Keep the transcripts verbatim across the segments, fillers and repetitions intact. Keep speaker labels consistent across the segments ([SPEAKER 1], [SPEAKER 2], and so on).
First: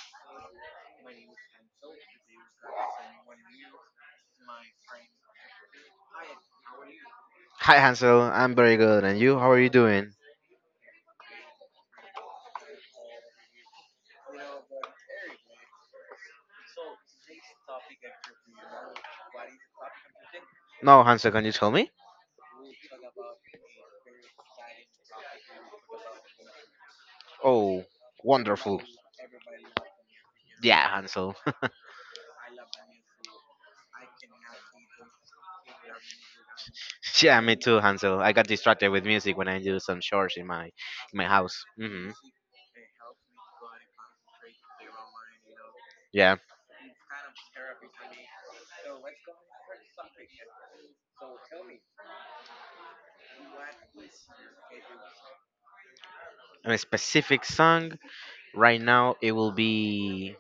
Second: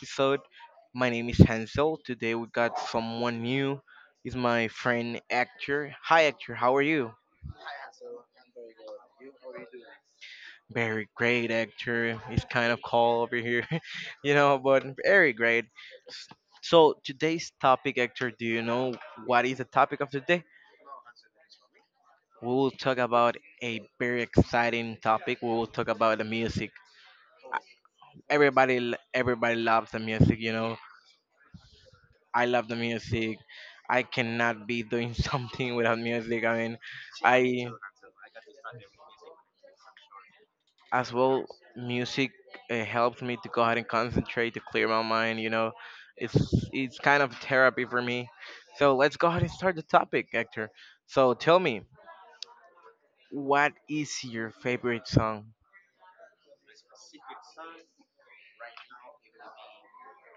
[SPEAKER 1] episode. My name is Hansel. Today we got someone new. Is my friend Actor. Hi Actor, how are you?
[SPEAKER 2] Hi Hansel, I'm very good. And you, how are you doing?
[SPEAKER 1] Very great Actor. It's kind of cold over here, you know, but very great. So today's topic, Actor, do you know what is the topic of today?
[SPEAKER 2] No, Hansel, can you tell me?
[SPEAKER 1] We will talk about a very exciting topic. We will talk about the music.
[SPEAKER 2] Oh,
[SPEAKER 1] Everybody,
[SPEAKER 2] wonderful.
[SPEAKER 1] l- everybody loves the music, you know
[SPEAKER 2] Yeah, Hansel.
[SPEAKER 1] I love the music. I cannot be doing something without music. I mean,
[SPEAKER 2] Yeah, me
[SPEAKER 1] I
[SPEAKER 2] too, Hansel. I got distracted with music when I do some chores in my in
[SPEAKER 1] as
[SPEAKER 2] my
[SPEAKER 1] well
[SPEAKER 2] house. Hmm.
[SPEAKER 1] music uh, helps me to go ahead and concentrate to clear my mind. You know,
[SPEAKER 2] Yeah.
[SPEAKER 1] it's it's kind of therapy for me. So let's go ahead and start the topic, Hector. So tell me, what is your favorite song?
[SPEAKER 2] And a specific song right now it will be,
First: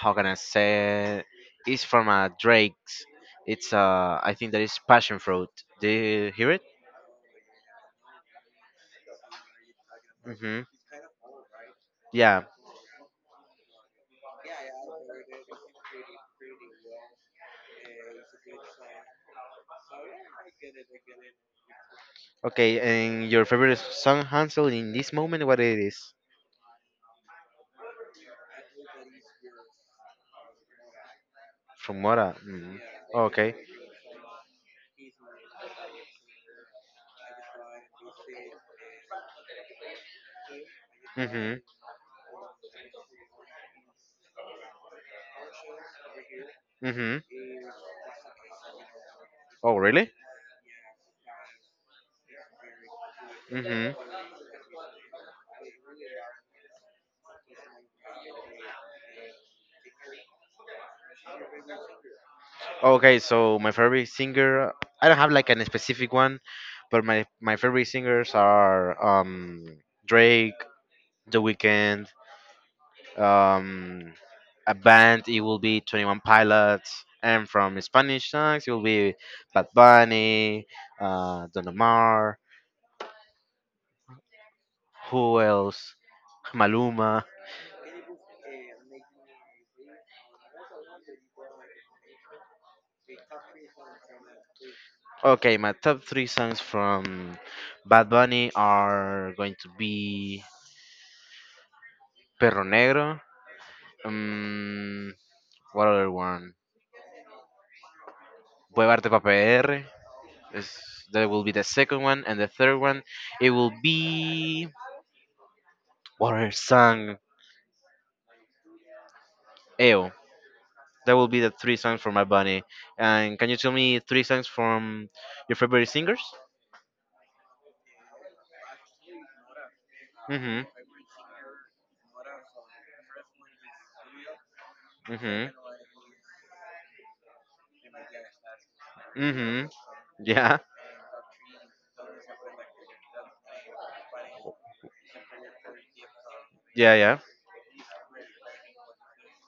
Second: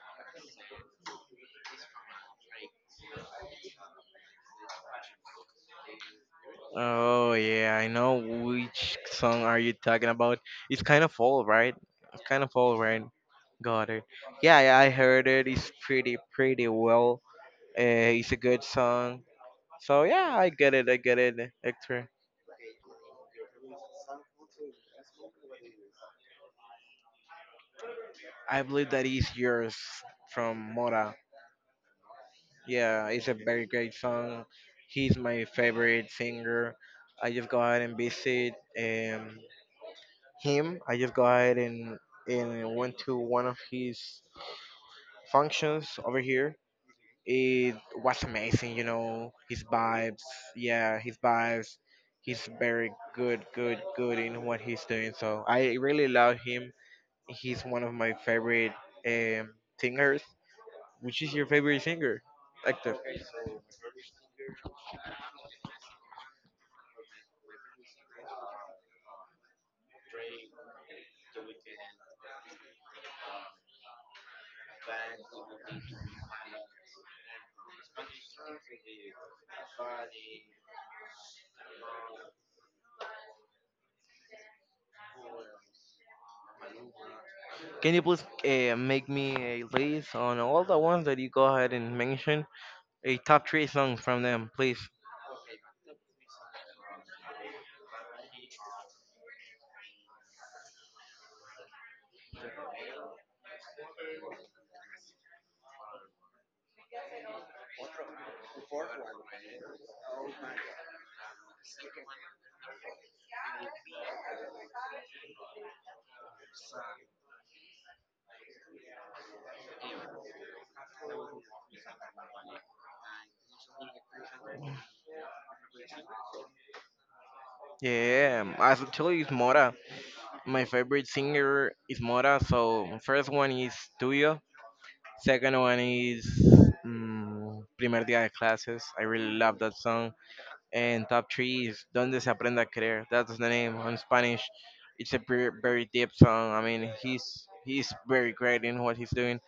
[SPEAKER 2] how can I say it? It's from uh, Drake's. It's uh I think that is Passion Fruit. Do you hear it?
[SPEAKER 1] Oh yeah, I know which song are you talking about.
[SPEAKER 2] Hmm.
[SPEAKER 1] It's kind of old, right? It's
[SPEAKER 2] Yeah.
[SPEAKER 1] kind of old, right? Got it. Yeah, yeah, I heard it. It's pretty, pretty well. Uh, it's a good song. So yeah, I get it. I get it, Hector.
[SPEAKER 2] Okay. And your favorite song, Hansel, in this moment, what it is?
[SPEAKER 1] I believe that is yours from Mora.
[SPEAKER 2] From Mora. Mm.
[SPEAKER 1] Yeah, it's a
[SPEAKER 2] Okay.
[SPEAKER 1] very great song. He's my favorite singer. I just go ahead and visit um, him. I just go ahead
[SPEAKER 2] Mhm.
[SPEAKER 1] and and went to one of his functions over here.
[SPEAKER 2] Mhm.
[SPEAKER 1] It was amazing, you know. His
[SPEAKER 2] Oh, really?
[SPEAKER 1] vibes, yeah, his vibes. He's very good, good,
[SPEAKER 2] Mhm.
[SPEAKER 1] good in what he's doing. So I really love him. He's one of my favorite um, singers. Which is your favorite singer, actor?
[SPEAKER 2] Okay, so my favorite singer, I don't have like an specific one, but my my favorite singers are um Drake, The Weeknd, um a band it will be twenty one Pilots, and from Spanish songs it will be Bad Bunny, uh Don Omar, who else? Maluma.
[SPEAKER 1] Can you please uh, make me a list on all the ones that you go ahead and mention? A top three song from them, please.
[SPEAKER 2] Okay, my top three songs from Bad Bunny are going to be Perro Negro. Um, what other one? Huevarte pa' P R. Is, that will be the second one. And the third one, it will be. What other song? Ew. That will be the three songs from my Bunny. And can you tell me three songs from your favorite singers?
[SPEAKER 1] Yeah, um, as actually it's Mora. My
[SPEAKER 2] Mm
[SPEAKER 1] favorite singer is Mora. So first one is Tuyo.
[SPEAKER 2] hmm. Mm
[SPEAKER 1] Second one is mm, Primer Día de Clases. I
[SPEAKER 2] hmm. Mm
[SPEAKER 1] really love
[SPEAKER 2] hmm.
[SPEAKER 1] that song.
[SPEAKER 2] Yeah.
[SPEAKER 1] And top three is Donde se aprende a creer. That's the name on Spanish. It's a very, very deep song. I mean,
[SPEAKER 2] Yeah, yeah.
[SPEAKER 1] he's he's very great in what he's doing.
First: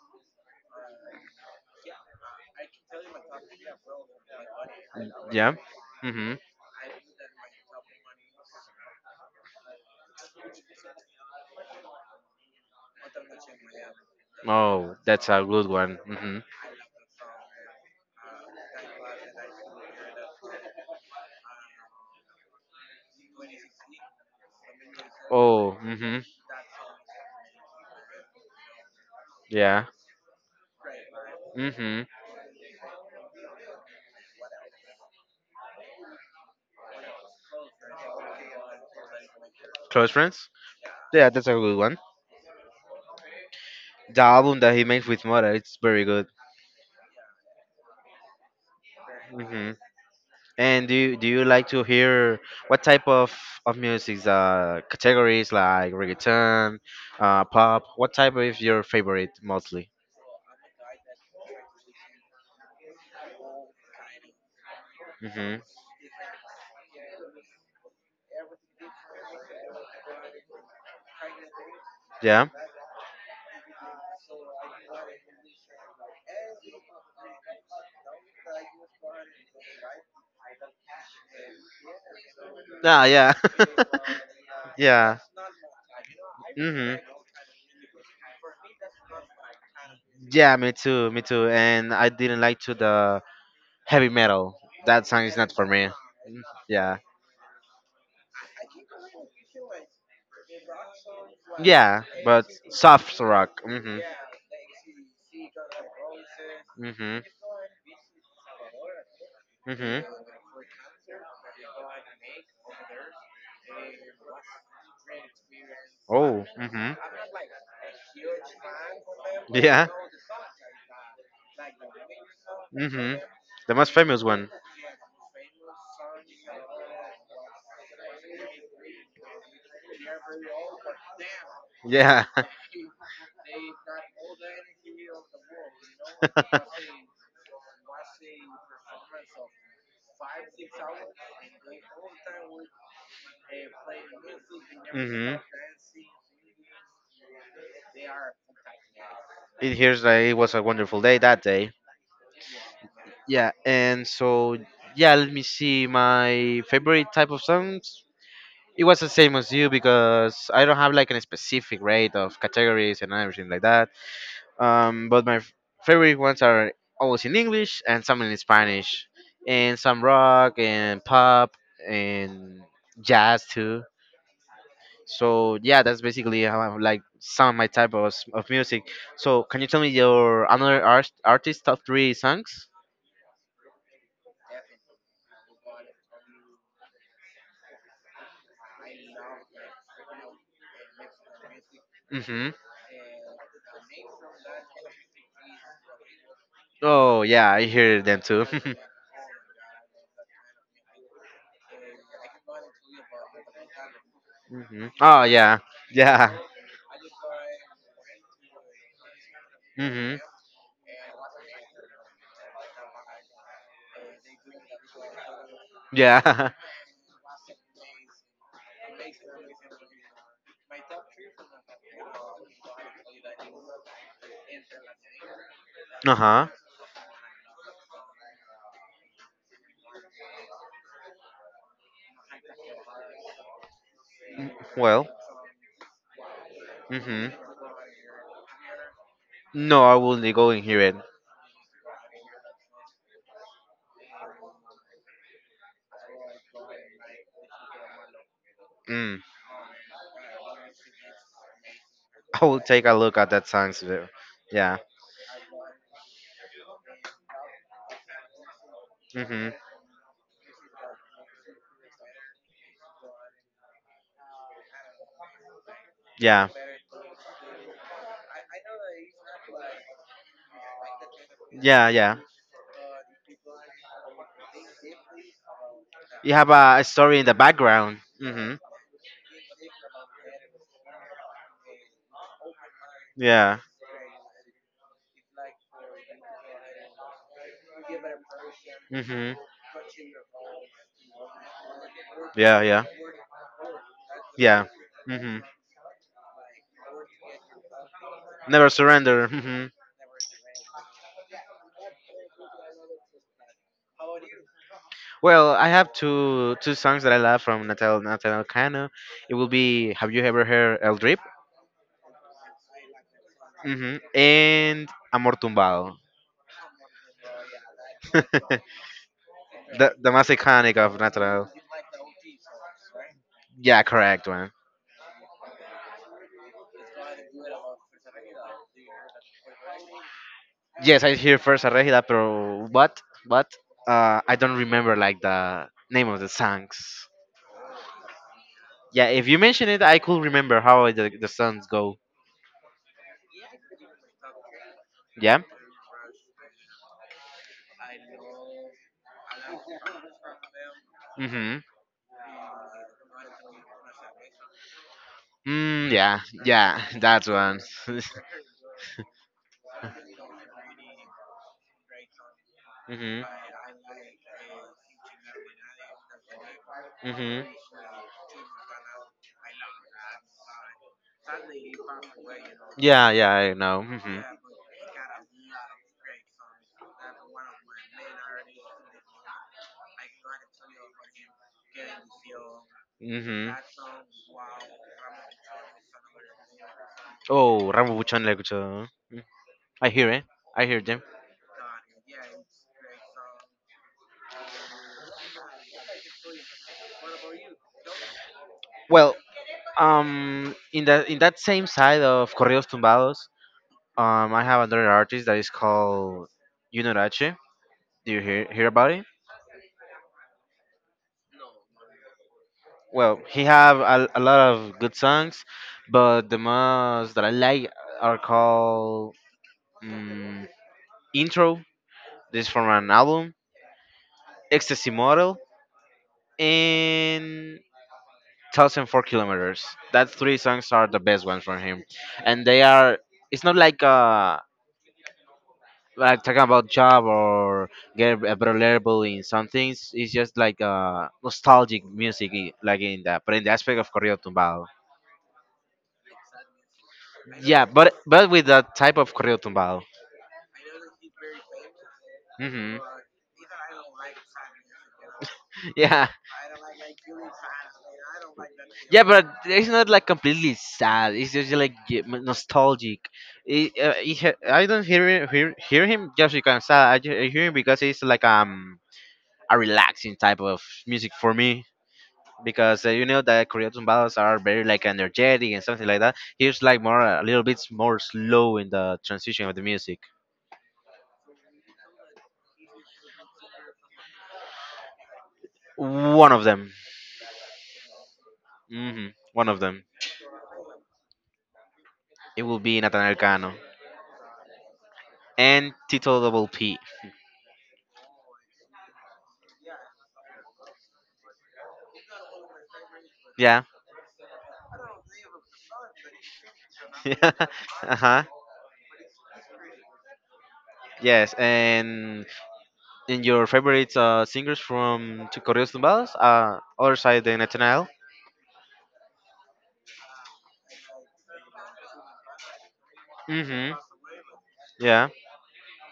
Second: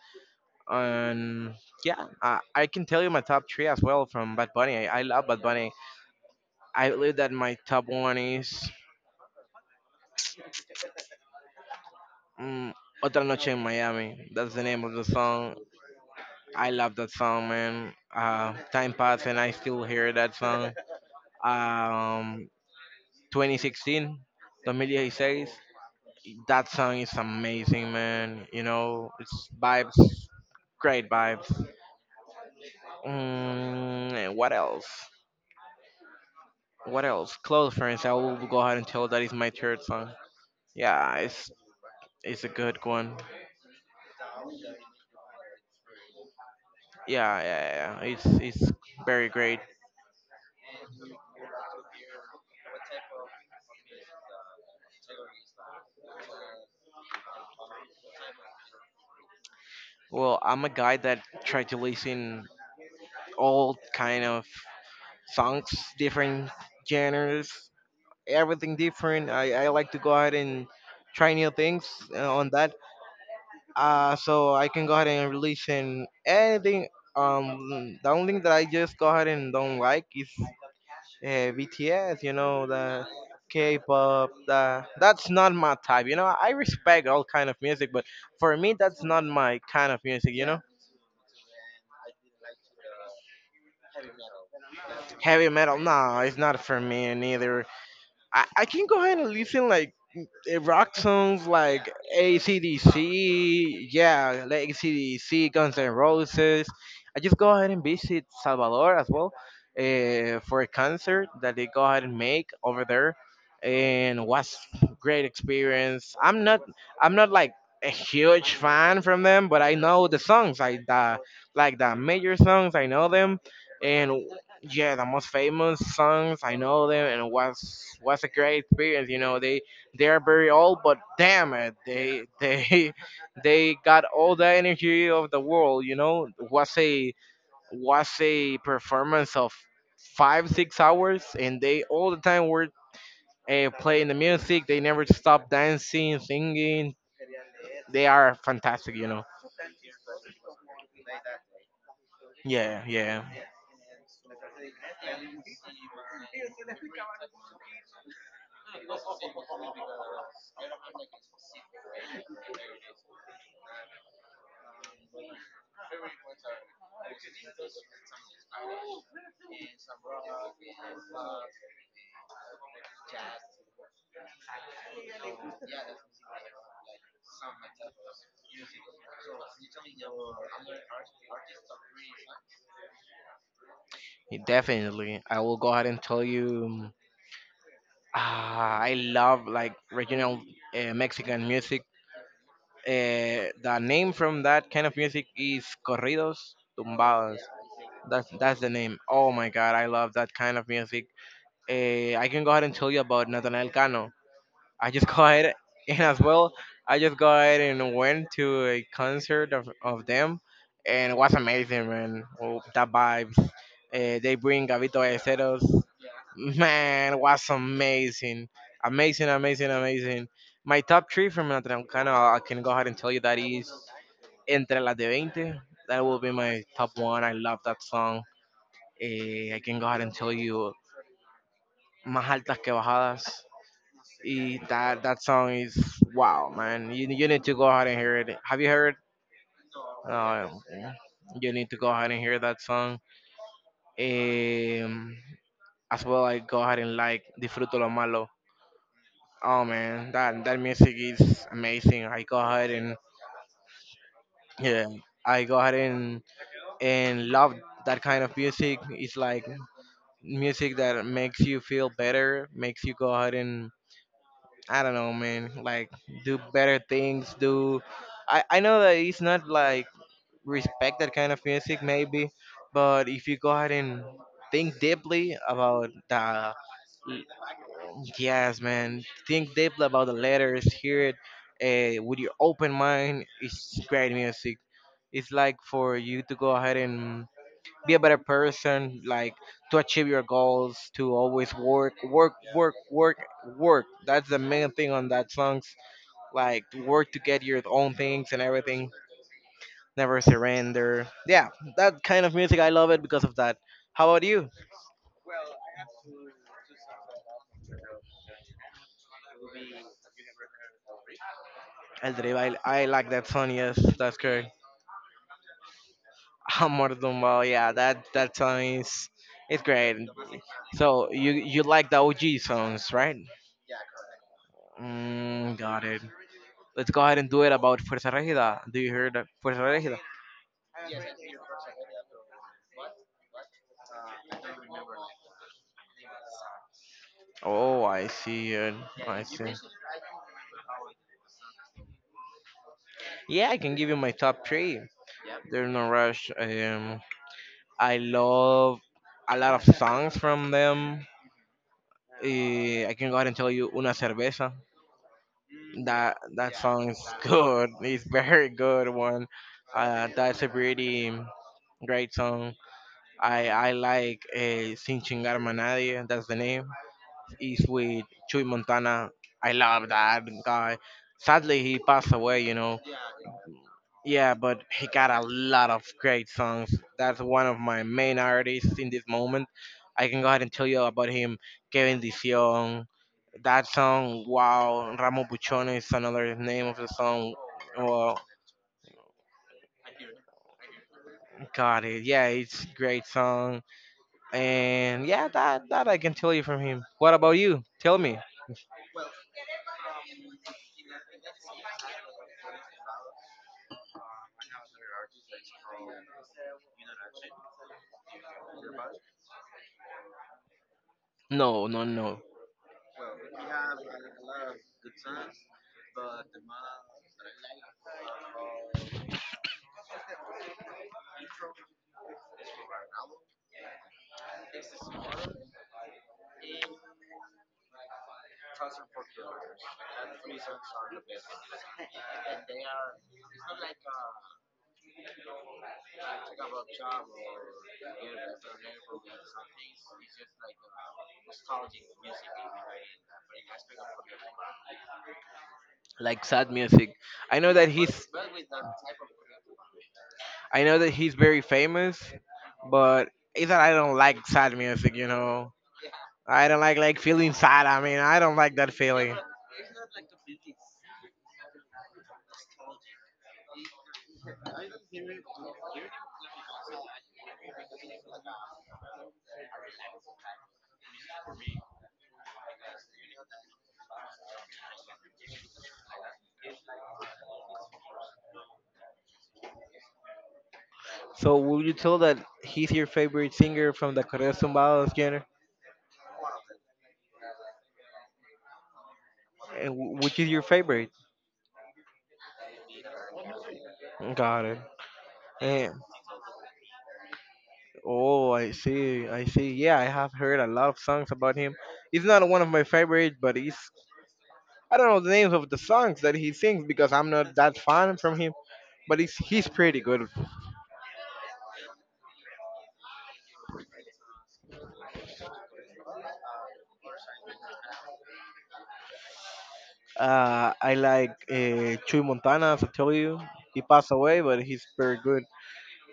[SPEAKER 1] And yeah, I, I can tell you my top three as well from Bad Bunny. I, I love Bad
[SPEAKER 2] Yeah.
[SPEAKER 1] Bunny.
[SPEAKER 2] Mm hmm.
[SPEAKER 1] I believe that my top one is mm, Otra Noche in Miami. That's the name of
[SPEAKER 2] Oh,
[SPEAKER 1] the
[SPEAKER 2] that's a
[SPEAKER 1] song.
[SPEAKER 2] good one. Hmm.
[SPEAKER 1] I love that song, man. Uh, time passed and I still hear that song. Um, twenty sixteen, twenty sixteen.
[SPEAKER 2] Oh, hmm,
[SPEAKER 1] That song is amazing, man. You know, it's
[SPEAKER 2] yeah.
[SPEAKER 1] vibes, great vibes.
[SPEAKER 2] Hmm.
[SPEAKER 1] Mm, and what else? What else? Close Friends. I will go ahead and tell that is my third
[SPEAKER 2] Close
[SPEAKER 1] song.
[SPEAKER 2] friends?
[SPEAKER 1] Yeah,
[SPEAKER 2] Yeah, that's
[SPEAKER 1] it's
[SPEAKER 2] a good one.
[SPEAKER 1] it's a good one.
[SPEAKER 2] The album that he made with Mora, it's very good.
[SPEAKER 1] Yeah, yeah, yeah, yeah. It's it's very great.
[SPEAKER 2] Hmm. And do you, do you like to hear what type of of music? Uh, categories like reggaeton, uh, pop. What type is your favorite mostly?
[SPEAKER 1] Well, I'm a guy that try to listen all kind of
[SPEAKER 2] Hmm.
[SPEAKER 1] songs, different genres, everything different. I I like to go ahead and try new things uh, on
[SPEAKER 2] Yeah.
[SPEAKER 1] that uh, so I can go ahead and release in anything. Um, the only thing that I just go ahead and don't like is uh, B T S. You know the
[SPEAKER 2] Ah, yeah.
[SPEAKER 1] K-pop. The
[SPEAKER 2] Yeah.
[SPEAKER 1] that's not my type. You know I
[SPEAKER 2] Hmm.
[SPEAKER 1] respect all kind of music, but for me that's not my kind of music. You
[SPEAKER 2] Yeah,
[SPEAKER 1] know
[SPEAKER 2] me too, me too. And I didn't like to the heavy metal. That song is
[SPEAKER 1] heavy
[SPEAKER 2] not for
[SPEAKER 1] metal.
[SPEAKER 2] me.
[SPEAKER 1] No, it's
[SPEAKER 2] Mm.
[SPEAKER 1] not for
[SPEAKER 2] Yeah,
[SPEAKER 1] me neither. I I can go ahead and listen like it rock songs like
[SPEAKER 2] yeah, but soft rock.
[SPEAKER 1] A C D C,
[SPEAKER 2] Mm-hmm.
[SPEAKER 1] yeah, like A C D C, Guns N' Roses.
[SPEAKER 2] Mm-hmm.
[SPEAKER 1] I just go ahead and visit Salvador as well
[SPEAKER 2] Mm-hmm.
[SPEAKER 1] uh, for a concert that they go ahead and make over there, and was great experience. I'm
[SPEAKER 2] Oh.
[SPEAKER 1] not,
[SPEAKER 2] Mm-hmm.
[SPEAKER 1] I'm not like a huge fan from them, but I
[SPEAKER 2] Yeah.
[SPEAKER 1] know the songs, I the like the major songs, I know
[SPEAKER 2] Mm-hmm.
[SPEAKER 1] them,
[SPEAKER 2] The most
[SPEAKER 1] and
[SPEAKER 2] famous one.
[SPEAKER 1] yeah, the most famous songs, I know them, and it was was a great experience. You know, they they are very old, but damn it, they
[SPEAKER 2] Yeah.
[SPEAKER 1] they they got all the energy of the world. You know, was a was a performance of five six hours, and they all the time were uh, playing the music. They never
[SPEAKER 2] Mm-hmm.
[SPEAKER 1] stop dancing, singing. They are fantastic. You know.
[SPEAKER 2] It hears that it was a wonderful day that day.
[SPEAKER 1] Yeah, yeah,
[SPEAKER 2] Yeah, and so yeah, let me see. My favorite type of songs. It was the same as you because I don't have like a specific rate of categories and everything like that. Um, but my f- favorite ones are always in English and some in Spanish, and some rock and pop and jazz too. So yeah, that's basically how I like some of my type of, s- of music. So can you tell me your another art, artist top three songs?
[SPEAKER 1] definitely. I will go ahead and tell you. Ah, I love like regional uh, Mexican music.
[SPEAKER 2] Mm-hmm.
[SPEAKER 1] Eh, the name from that kind of music is corridos
[SPEAKER 2] Oh
[SPEAKER 1] tumbados.
[SPEAKER 2] yeah, I hear them
[SPEAKER 1] That's
[SPEAKER 2] too.
[SPEAKER 1] that's the name. Oh my god, I love that kind of music. Eh, I can go ahead and tell you about Nathaniel Cano.
[SPEAKER 2] Hmm.
[SPEAKER 1] I just
[SPEAKER 2] Oh
[SPEAKER 1] go ahead
[SPEAKER 2] yeah,
[SPEAKER 1] and as
[SPEAKER 2] yeah.
[SPEAKER 1] well, I just go ahead and went to a concert of, of
[SPEAKER 2] Hmm.
[SPEAKER 1] them, and it was amazing, man. Oh, the vibes. Eh, they bring Gavito Ballesteros.
[SPEAKER 2] Yeah.
[SPEAKER 1] Man, it was amazing, amazing, amazing, amazing. My top three from Nathaniel Cano, I can go ahead and tell you that is Entre las de twenty, that
[SPEAKER 2] Uh
[SPEAKER 1] will be
[SPEAKER 2] huh.
[SPEAKER 1] my top one. I love that song. Eh, I can go ahead and tell you más altas que bajadas. Y that,
[SPEAKER 2] Well.
[SPEAKER 1] that song is wow, man. You, you
[SPEAKER 2] Hmm.
[SPEAKER 1] need to go ahead and hear it. Have you heard?
[SPEAKER 2] No, I will go
[SPEAKER 1] No,
[SPEAKER 2] and hear it.
[SPEAKER 1] you need to go ahead and hear that song. Um, as well, I go ahead and like Disfruto lo Malo.
[SPEAKER 2] Mm.
[SPEAKER 1] Oh man, that that music is amazing. I go
[SPEAKER 2] I will
[SPEAKER 1] ahead
[SPEAKER 2] take a
[SPEAKER 1] and
[SPEAKER 2] look at that songs, though. Yeah.
[SPEAKER 1] yeah, I go ahead and and love that kind of music. It's like
[SPEAKER 2] Hmm.
[SPEAKER 1] music that makes you feel better, makes you go out and I don't know, man, like do
[SPEAKER 2] Yeah.
[SPEAKER 1] better things. Do I I know that it's not like respect that kind of music
[SPEAKER 2] Yeah. Yeah.
[SPEAKER 1] maybe, but if you go ahead and think deeply about
[SPEAKER 2] You have
[SPEAKER 1] the
[SPEAKER 2] a, a story in the background. Hmm.
[SPEAKER 1] yes, man, think deeply about the letters, hear it uh, with your open mind.
[SPEAKER 2] Yeah.
[SPEAKER 1] It's great music. It's like for you to go ahead and be a better person
[SPEAKER 2] Hmm.
[SPEAKER 1] like to achieve your goals to always work work
[SPEAKER 2] Yeah.
[SPEAKER 1] work
[SPEAKER 2] Yeah.
[SPEAKER 1] work work that's the
[SPEAKER 2] Yeah.
[SPEAKER 1] main thing on that
[SPEAKER 2] Hmm.
[SPEAKER 1] songs like to work to get your own things and
[SPEAKER 2] Never
[SPEAKER 1] everything
[SPEAKER 2] Surrender. Mhm.
[SPEAKER 1] never surrender yeah that kind of music I love it because of that how about you
[SPEAKER 2] Well, I have two two songs that I love from Natal Natal Cano. It will be, have you ever heard El Drip?
[SPEAKER 1] el Drive, I, I like that song yes
[SPEAKER 2] Hmm.
[SPEAKER 1] that's correct
[SPEAKER 2] And Amor Tumbado.
[SPEAKER 1] amor Dumbo, yeah that that song is it's great
[SPEAKER 2] the the most iconic of
[SPEAKER 1] so you
[SPEAKER 2] Natal.
[SPEAKER 1] you like the og songs right
[SPEAKER 2] Yeah, correct one.
[SPEAKER 1] mm, got it. Let's go ahead and do it about Fuerza Regida. Do you hear that Fuerza Regida?
[SPEAKER 2] Yes, I hear first a regida, pero what? What? Uh, I don't remember like the name of the songs.
[SPEAKER 1] Oh, I see it.
[SPEAKER 2] Yeah,
[SPEAKER 1] I
[SPEAKER 2] if you
[SPEAKER 1] see.
[SPEAKER 2] mention it, I could remember how the the songs go.
[SPEAKER 1] Yeah, I can give you my top three.
[SPEAKER 2] Yeah.
[SPEAKER 1] There's no rush. Um, I love a lot of songs from them.
[SPEAKER 2] Hmm.
[SPEAKER 1] Eh, I can go ahead and tell you Una Cerveza.
[SPEAKER 2] Mm,
[SPEAKER 1] That
[SPEAKER 2] yeah,
[SPEAKER 1] that
[SPEAKER 2] yeah,
[SPEAKER 1] song is
[SPEAKER 2] that one.
[SPEAKER 1] good. It's very good one. Uh, that's a pretty great song.
[SPEAKER 2] Hmm.
[SPEAKER 1] I I like uh, Sin Chingarme a Nadie. That's the name
[SPEAKER 2] Hmm.
[SPEAKER 1] is with Chuy Montana. I love that guy. Sadly, he passed away, you know.
[SPEAKER 2] Yeah, yeah, I know. Hmm.
[SPEAKER 1] Yeah, but he got a lot of great songs. That's one of my main artists in this moment. I can go ahead and tell you about him. Kevin Dicion,
[SPEAKER 2] Hmm.
[SPEAKER 1] that song, wow. Ramo Buchona is another name of the song.
[SPEAKER 2] Oh,
[SPEAKER 1] Well,
[SPEAKER 2] Rambutan Legucho. I hear it. I hear them.
[SPEAKER 1] got it. Yeah, it's great song. And yeah, that that I can tell you from him. What about you? Tell me.
[SPEAKER 2] Well, um, in that in that same side of Correos Tumbados, um, I have another artist that is called Yunorache. Do you hear hear about it?
[SPEAKER 1] No, no, no,
[SPEAKER 2] Well, he have a, a lot of good songs, but the most that I like are called, mm Intro. This is from an album, Ecstasy Model, and Thousand Four Kilometers. That three songs are the best ones from him, and they are. It's not like uh like talking about job or get a better level in some things. It's just like uh nostalgic music, i- like in that, but in the aspect of corrido tumbado.
[SPEAKER 1] like sad music. I know
[SPEAKER 2] Yeah,
[SPEAKER 1] that
[SPEAKER 2] but
[SPEAKER 1] he's
[SPEAKER 2] but with that type of corrido tumbado.
[SPEAKER 1] I know that he's very famous,
[SPEAKER 2] Hmm.
[SPEAKER 1] but it's that I don't like sad music, you know.
[SPEAKER 2] Yeah,
[SPEAKER 1] I don't like like feeling sad. I mean, I don't like that
[SPEAKER 2] yeah,
[SPEAKER 1] feeling.
[SPEAKER 2] but it's not like completely sad. It's just like ge- m- nostalgic. It, uh, it, ha- I don't hear him, hear, hear him just because I'm sad. I, ju- I hear him because it's like um a relaxing type of music for me. Because uh, you know that Korean tumbados are very like energetic and something like that. Here's like more, a little bit more slow in the transition of the music.
[SPEAKER 1] So, would you tell that he's your favorite singer from the Correa Tumbados genre?
[SPEAKER 2] One of them. Hmm. One of
[SPEAKER 1] And
[SPEAKER 2] them.
[SPEAKER 1] wh- which is your favorite?
[SPEAKER 2] It will be Nathaniel Cano
[SPEAKER 1] Got it. And,
[SPEAKER 2] and Tito Double P.
[SPEAKER 1] oh, I see. I see. Yeah, I have heard a lot of songs about him. He's not one of my favorites, but he's
[SPEAKER 2] Yeah.
[SPEAKER 1] I don't know the names of the songs that he sings because I'm not that fan
[SPEAKER 2] Uh
[SPEAKER 1] from
[SPEAKER 2] huh.
[SPEAKER 1] him. But he's he's pretty good.
[SPEAKER 2] Yes. And in your favorite uh, singers from Tu- Corridos Tumbados? Uh, other side than Nathaniel.
[SPEAKER 1] Uh, I like uh, Chuy Montana, as I told you. He
[SPEAKER 2] Mm-hmm.
[SPEAKER 1] passed away, but he's very
[SPEAKER 2] Yeah.
[SPEAKER 1] good.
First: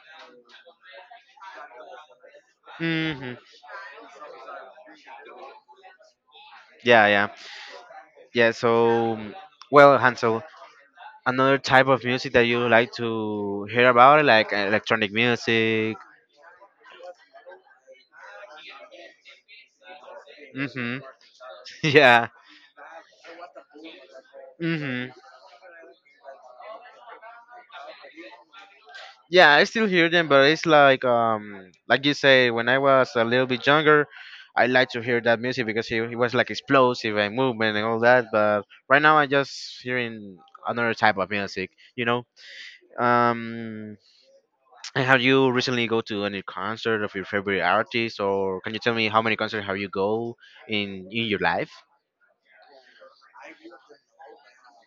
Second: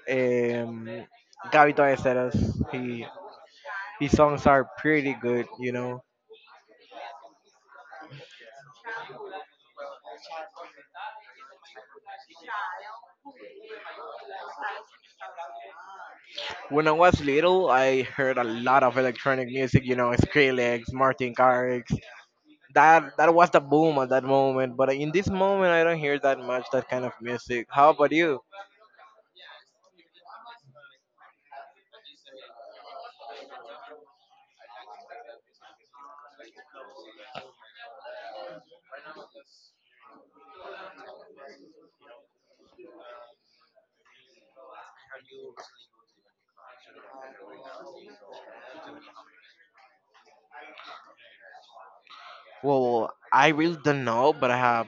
[SPEAKER 1] Um, Gabby Torres, he
[SPEAKER 2] Mm-hmm.
[SPEAKER 1] his songs are pretty good. You know,
[SPEAKER 2] Yeah. Yeah. Yeah. So, well, Hansel, another type of music that you like to hear about, like electronic music.
[SPEAKER 1] when I was little, I heard a lot of electronic music. You know, Skrillex,
[SPEAKER 2] Mm-hmm.
[SPEAKER 1] Martin Garrix.
[SPEAKER 2] Yeah.
[SPEAKER 1] That that was the boom at that moment. But
[SPEAKER 2] Mm-hmm.
[SPEAKER 1] in this moment, I don't hear that much that kind of music. How about you?
[SPEAKER 2] Yeah, I still hear them, but it's like um like you say, when I was a little bit younger, I like to hear that music because it, it was like explosive and movement and all that. But right now, I'm just hearing another type of music, you know. Um, and have you recently go to any concert of your favorite artist, or can you tell me how many concerts have you go in in your life?
[SPEAKER 1] Well, I really don't know, but I have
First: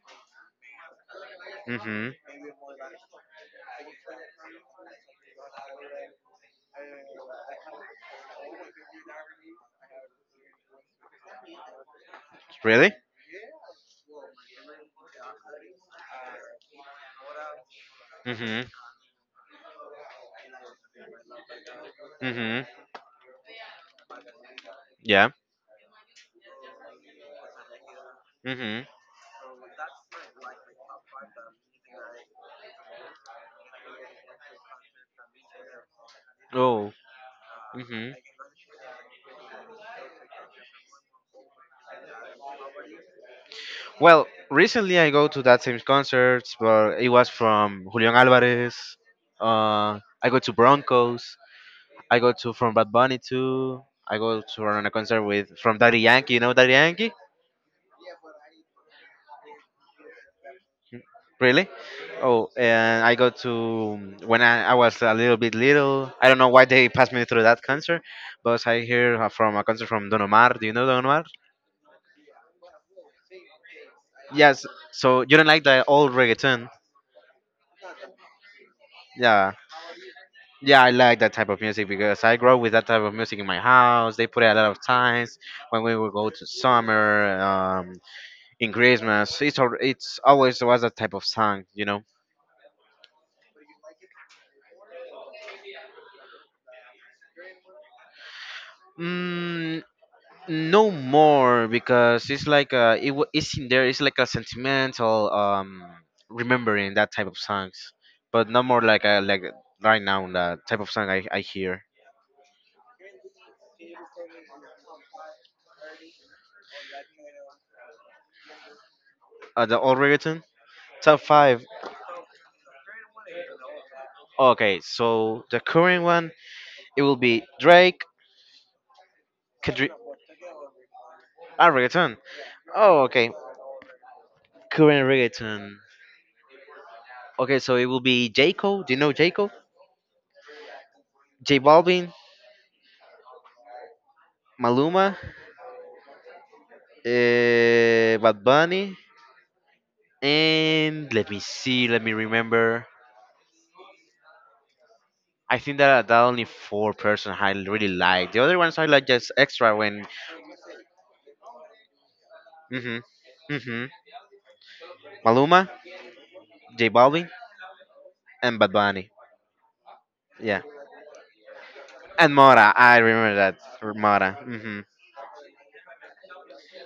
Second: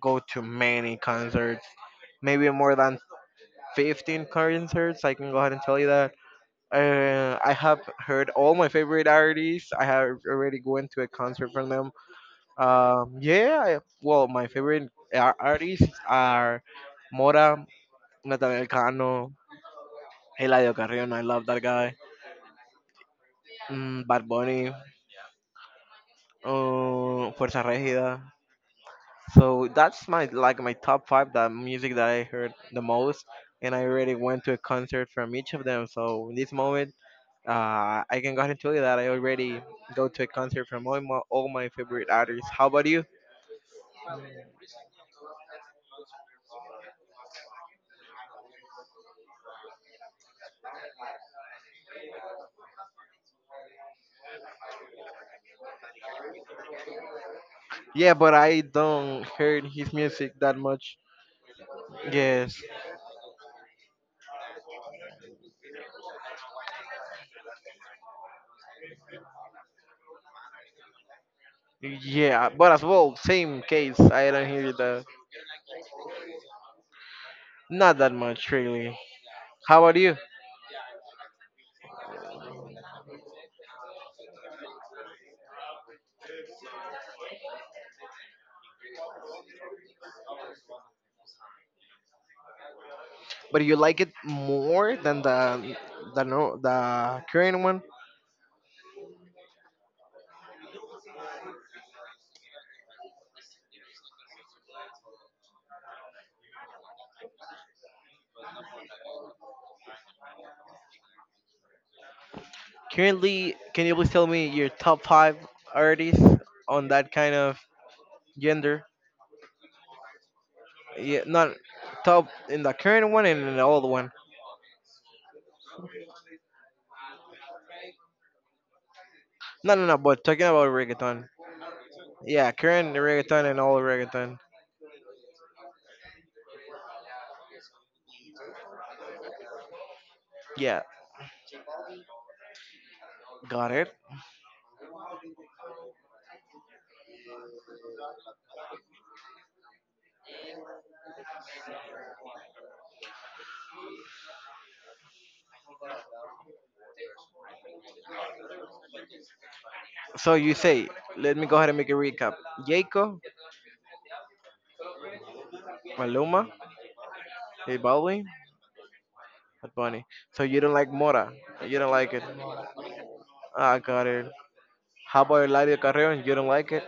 [SPEAKER 1] go to many concerts,
[SPEAKER 2] Mm-hmm.
[SPEAKER 1] maybe more than fifteen concerts. I can go ahead and tell you that. Uh, I have heard all my favorite artists. I have already gone to a concert from them.
[SPEAKER 2] Really?
[SPEAKER 1] Um, yeah, I, well, my favorite ar- artists are Mora,
[SPEAKER 2] Mm-hmm.
[SPEAKER 1] Nathaniel Cano, Eladio Carrion. I love that guy.
[SPEAKER 2] Mm-hmm.
[SPEAKER 1] Mm, Bad Bunny,
[SPEAKER 2] Yeah.
[SPEAKER 1] uh, Fuerza Regida.
[SPEAKER 2] Mm-hmm.
[SPEAKER 1] So that's my like my top five that music that I heard the most, and I already went to a concert from each of them. So in this
[SPEAKER 2] Oh.
[SPEAKER 1] moment, uh,
[SPEAKER 2] Mm-hmm.
[SPEAKER 1] I can go ahead and tell you that I already go to a concert from all my all my favorite artists. How about you?
[SPEAKER 2] Well, recently I go to that same concerts, but it was from Julian Alvarez. Uh, I go to Broncos. I go to from Bad Bunny too. I go to on a concert with from Daddy Yankee. You know Daddy Yankee?
[SPEAKER 1] Yeah, but I don't heard his music that much.
[SPEAKER 2] Really? Oh,
[SPEAKER 1] Yes,
[SPEAKER 2] and I go to when I, I was a little bit little. I don't know why they passed me through that concert, but I hear uh, from a concert from Don Omar. Do you know Don Omar?
[SPEAKER 1] yeah, but as well, same case. I don't
[SPEAKER 2] Yes.
[SPEAKER 1] hear the
[SPEAKER 2] So you don't like the old reggaeton?
[SPEAKER 1] not that much really.
[SPEAKER 2] Yeah.
[SPEAKER 1] How about you?
[SPEAKER 2] Yeah, I like that type of music because I grew up with that type of music in my house. They put it a lot of times when we would go to summer, um, in Christmas. It's al- it's always was that type of song, you know.
[SPEAKER 1] But you like it more than the the no the current one?
[SPEAKER 2] Mm, no more because it's like uh, it wa- it's in there. It's like a sentimental um remembering that type of songs, but no more like a, like right now the type of song I I hear.
[SPEAKER 1] Currently, can you please tell me your top five artists on that kind of gender?
[SPEAKER 2] Uh, the old reggaeton top
[SPEAKER 1] Yeah, not
[SPEAKER 2] five.
[SPEAKER 1] top in the current one and in the old one.
[SPEAKER 2] Okay, so the current one it will be Drake.
[SPEAKER 1] No,
[SPEAKER 2] Could
[SPEAKER 1] no,
[SPEAKER 2] you?
[SPEAKER 1] no. But talking about reggaeton.
[SPEAKER 2] Ah, reggaeton.
[SPEAKER 1] Yeah, current
[SPEAKER 2] Oh, okay.
[SPEAKER 1] reggaeton and old reggaeton.
[SPEAKER 2] Current reggaeton. Okay, so it will be J Cole. Do you know J Cole?
[SPEAKER 1] Yeah,
[SPEAKER 2] J Balvin,
[SPEAKER 1] got it.
[SPEAKER 2] Maluma, uh, Bad Bunny, and let me see, let me remember. I think that are the only four person I really like. The other ones I like just extra when.
[SPEAKER 1] So you say, let me go ahead and make a recap.
[SPEAKER 2] Mhm.
[SPEAKER 1] Jacob,
[SPEAKER 2] Mhm. Maluma,
[SPEAKER 1] Maluma,
[SPEAKER 2] J Balvin,
[SPEAKER 1] J Balvin,
[SPEAKER 2] and Bad Bunny.
[SPEAKER 1] Bad Bunny. So you
[SPEAKER 2] Yeah.
[SPEAKER 1] don't like Mora. You don't like it.
[SPEAKER 2] And Mora. I remember that.
[SPEAKER 1] Ah, got it.
[SPEAKER 2] Mora. Mhm.
[SPEAKER 1] How about Eladio Carrion? You don't like it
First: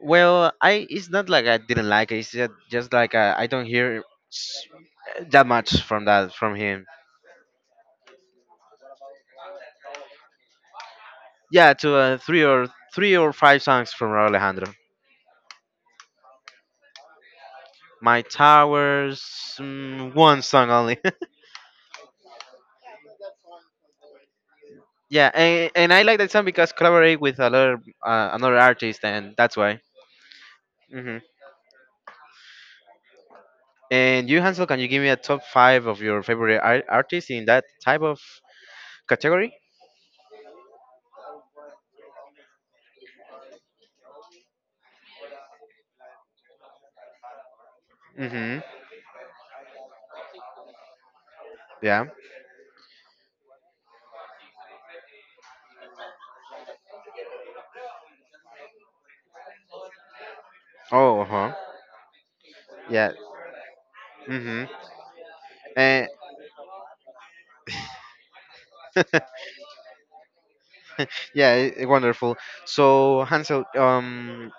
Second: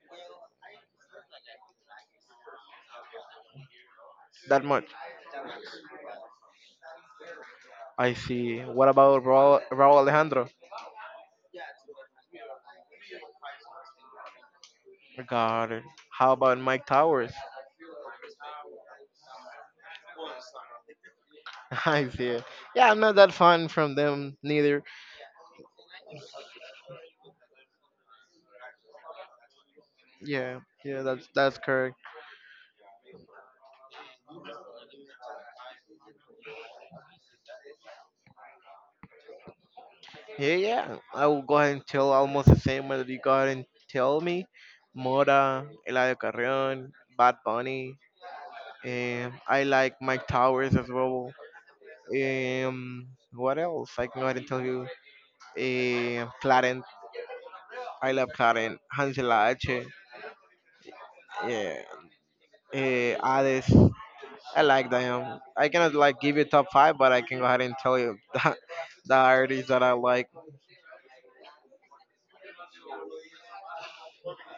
[SPEAKER 2] Well, I it's not like I didn't like it. It's just, just like I, I don't hear
[SPEAKER 1] that
[SPEAKER 2] s-
[SPEAKER 1] much.
[SPEAKER 2] that much from that from him.
[SPEAKER 1] I see. What about Raul, Raul Alejandro?
[SPEAKER 2] Yeah, to uh, three or three or five songs from Raúl Alejandro.
[SPEAKER 1] Got it. How about Mike Towers?
[SPEAKER 2] My Towers, mm, one song only.
[SPEAKER 1] I see. It. Yeah, I'm not that fun from them neither.
[SPEAKER 2] Yeah, and, and I like that song because collaborate with another uh, another artist, and that's why.
[SPEAKER 1] Yeah, yeah,
[SPEAKER 2] Hmm.
[SPEAKER 1] that's that's correct.
[SPEAKER 2] And you, Hansel, can you give me a top five of your favorite ar- artists in that type of category?
[SPEAKER 1] Yeah, yeah. I will go ahead and tell almost the same whether you go ahead and tell me. Mora, Eladio Carrion, Bad Bunny.
[SPEAKER 2] Mm-hmm.
[SPEAKER 1] Um, I like Mike Towers as well.
[SPEAKER 2] Yeah.
[SPEAKER 1] Um, what else? I can go ahead and tell you. Um, Clarence. I love Clarence. Hansel H.
[SPEAKER 2] Oh, uh huh.
[SPEAKER 1] Yeah.
[SPEAKER 2] Yeah.
[SPEAKER 1] Uh, Hades. I
[SPEAKER 2] Mm-hmm.
[SPEAKER 1] like them. I cannot
[SPEAKER 2] And
[SPEAKER 1] like give you top five, but I can go ahead and tell you the, the artists that I like.
[SPEAKER 2] yeah, i- wonderful. So Hansel, um,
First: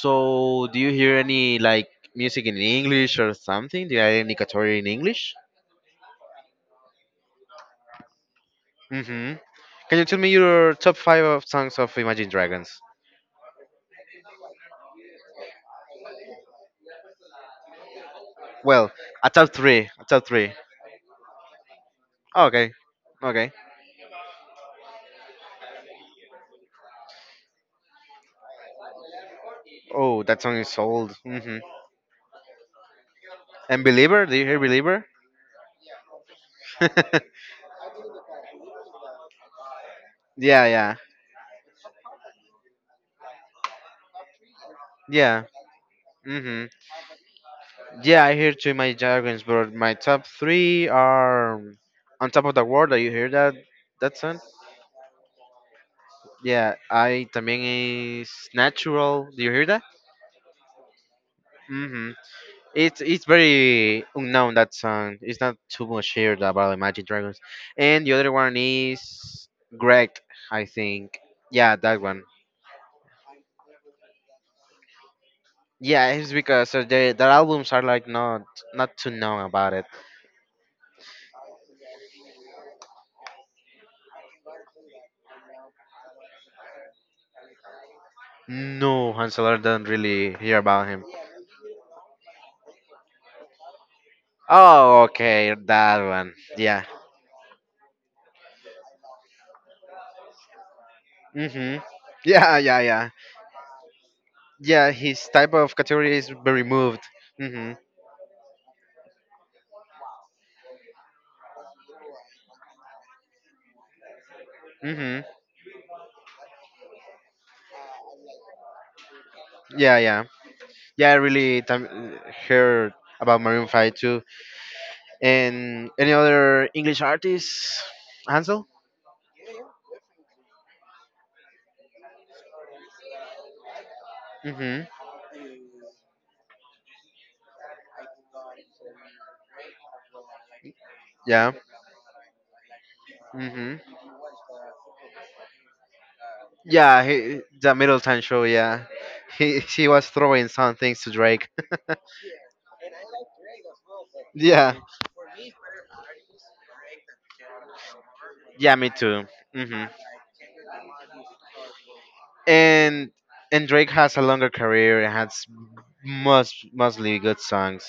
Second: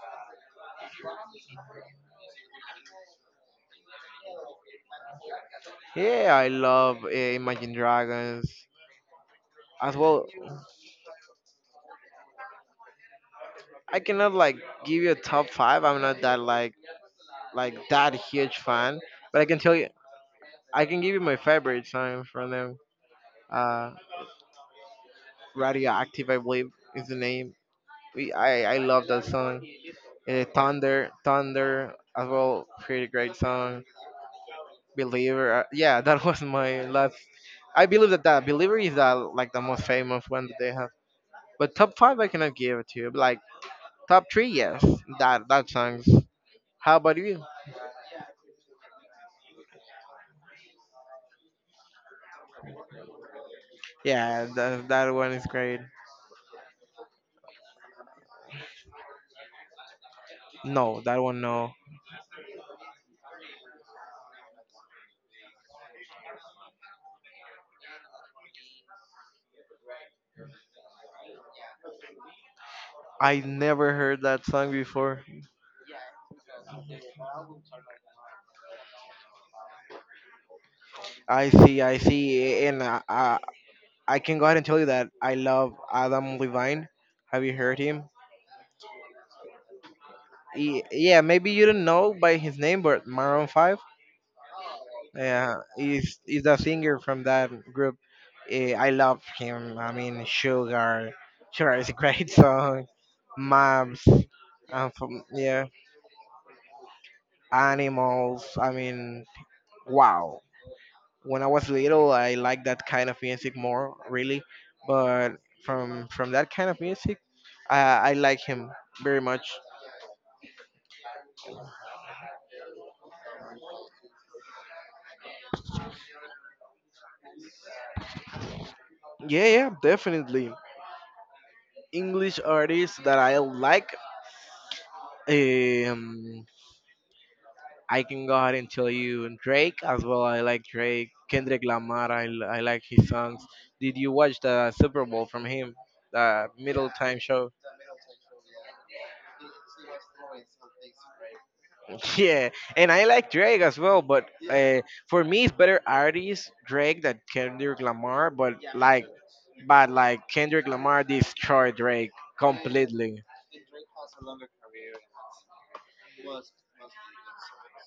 [SPEAKER 2] so do you hear any like music in English or something? Do you have any category in English?
[SPEAKER 1] Yeah, I love uh, Imagine Dragons
[SPEAKER 2] Mm-hmm. Can
[SPEAKER 1] as
[SPEAKER 2] you tell
[SPEAKER 1] well.
[SPEAKER 2] me your top five of songs of Imagine Dragons?
[SPEAKER 1] I cannot like give you a top five. I'm not that like like that huge
[SPEAKER 2] Well,
[SPEAKER 1] fan,
[SPEAKER 2] a
[SPEAKER 1] but I
[SPEAKER 2] top
[SPEAKER 1] can tell you.
[SPEAKER 2] three, a top three.
[SPEAKER 1] I can give you my favorite song from
[SPEAKER 2] Okay,
[SPEAKER 1] them.
[SPEAKER 2] okay.
[SPEAKER 1] Uh, Radioactive, I believe, is the name. We, I I love that song.
[SPEAKER 2] Oh, that
[SPEAKER 1] Uh,
[SPEAKER 2] song is
[SPEAKER 1] Thunder,
[SPEAKER 2] old. Mm-hmm.
[SPEAKER 1] Thunder, as well, pretty great
[SPEAKER 2] And
[SPEAKER 1] song.
[SPEAKER 2] Believer, do you hear Believer?
[SPEAKER 1] Believer. Uh, yeah, that was my last. I believe that that Believer is that like the most famous one that
[SPEAKER 2] Yeah,
[SPEAKER 1] they have.
[SPEAKER 2] yeah,
[SPEAKER 1] But top five, I cannot give it to you. But like top three, yes,
[SPEAKER 2] yeah.
[SPEAKER 1] that that songs.
[SPEAKER 2] Mm-hmm.
[SPEAKER 1] How about you?
[SPEAKER 2] Yeah, I hear two Imagine Dragons, but my top three are on top of the world. Do you hear that? That song?
[SPEAKER 1] Yeah, that that one is great.
[SPEAKER 2] Yeah, I también is natural. Do you hear that?
[SPEAKER 1] No, that one no.
[SPEAKER 2] Hmm. It's it's very unknown that song. It's not too much heard about Imagine Dragons. And the other one is Greg, I think. Yeah, that one.
[SPEAKER 1] I never heard that song before.
[SPEAKER 2] Yeah, it's because uh, the their albums are like not not too known about it.
[SPEAKER 1] I see, I see, and uh, uh, I can go ahead and tell you that I love Adam Levine. Have you heard him?
[SPEAKER 2] No, Hansel don't really hear about
[SPEAKER 1] Ye-
[SPEAKER 2] him.
[SPEAKER 1] Yeah, maybe you don't know by his name, but Maroon five.
[SPEAKER 2] Oh, okay,
[SPEAKER 1] Yeah,
[SPEAKER 2] that
[SPEAKER 1] he's
[SPEAKER 2] one.
[SPEAKER 1] he's the
[SPEAKER 2] Yeah.
[SPEAKER 1] singer from that group. Eh, I love him. I mean, Sugar, Sugar
[SPEAKER 2] Hmm.
[SPEAKER 1] is a great
[SPEAKER 2] Yeah, yeah,
[SPEAKER 1] song.
[SPEAKER 2] yeah.
[SPEAKER 1] Moms,
[SPEAKER 2] Yeah,
[SPEAKER 1] um, from,
[SPEAKER 2] his type
[SPEAKER 1] yeah,
[SPEAKER 2] of category is very moved. Mm-hmm.
[SPEAKER 1] Animals. I mean, wow. When I was little, I liked that kind of music more, really.
[SPEAKER 2] Hmm.
[SPEAKER 1] But from from that kind of music, I I like him very much.
[SPEAKER 2] Yeah, yeah, yeah. I really tam- heard about Maroon Five too. And any other English artists? Hansel.
[SPEAKER 1] Yeah, yeah, definitely. English artists that I like.
[SPEAKER 2] Hmm.
[SPEAKER 1] Um, I can go ahead and tell you Drake as well. I like Drake,
[SPEAKER 2] Yeah.
[SPEAKER 1] Kendrick Lamar. I, l- I like his songs.
[SPEAKER 2] Hmm.
[SPEAKER 1] Did you watch the Super Bowl from him? The middle
[SPEAKER 2] Yeah.
[SPEAKER 1] time
[SPEAKER 2] He,
[SPEAKER 1] show.
[SPEAKER 2] the Middleton show. Yeah. He he was throwing some things to Drake.
[SPEAKER 1] Yeah, and I like Drake as well, but
[SPEAKER 2] Yeah.
[SPEAKER 1] uh, for me, it's better artist Drake than Kendrick Lamar. But
[SPEAKER 2] Yeah. Me
[SPEAKER 1] like,
[SPEAKER 2] too. Hmm.
[SPEAKER 1] but like Kendrick Lamar destroyed Drake
[SPEAKER 2] And
[SPEAKER 1] completely.
[SPEAKER 2] and Drake has a longer career and has most mostly good songs.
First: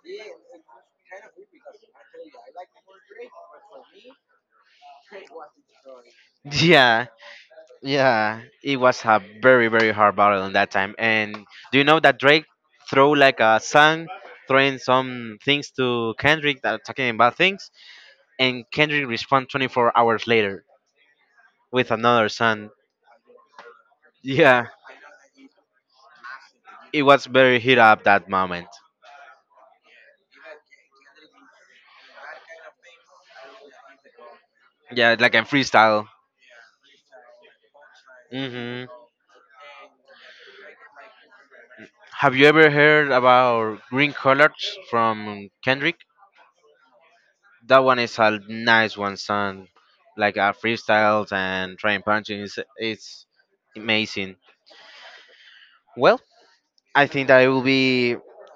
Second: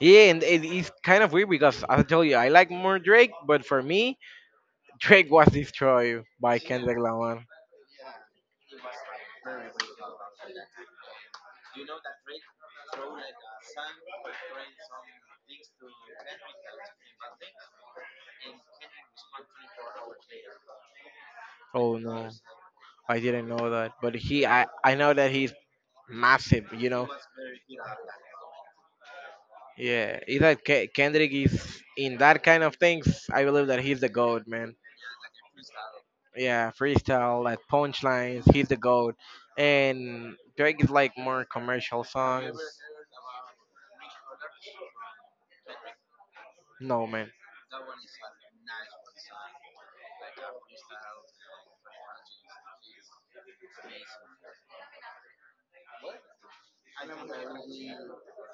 [SPEAKER 1] Yeah, and it is kind of weird because I tell you, I like more Drake, but for me, Drake was destroyed by Kendrick
[SPEAKER 2] Yeah.
[SPEAKER 1] Lamar.
[SPEAKER 2] Yeah, it was a very, very hard battle in that time. And do you know that Drake threw like a song, throwing some things to Kendrick that are talking about things, and Kendrick respond twenty four hours later with
[SPEAKER 1] Oh
[SPEAKER 2] another
[SPEAKER 1] no.
[SPEAKER 2] song.
[SPEAKER 1] I didn't know that, but he I
[SPEAKER 2] Yeah,
[SPEAKER 1] I know that he's massive. You
[SPEAKER 2] it
[SPEAKER 1] know,
[SPEAKER 2] was very hit up that moment.
[SPEAKER 1] yeah. Is that Ke- Kendrick is in that kind of things? I believe that he's the goat, man.
[SPEAKER 2] Yeah, like in freestyle.
[SPEAKER 1] Yeah, freestyle, like punchlines, he's the
[SPEAKER 2] Hmm
[SPEAKER 1] goat. And Drake is like more commercial
[SPEAKER 2] Have you
[SPEAKER 1] songs.
[SPEAKER 2] ever heard about Green Colors from Kendrick?
[SPEAKER 1] No, man.
[SPEAKER 2] That one is a nice one, son. Like uh, freestyles and trying punching. It's, it's amazing. Well, I think that it will be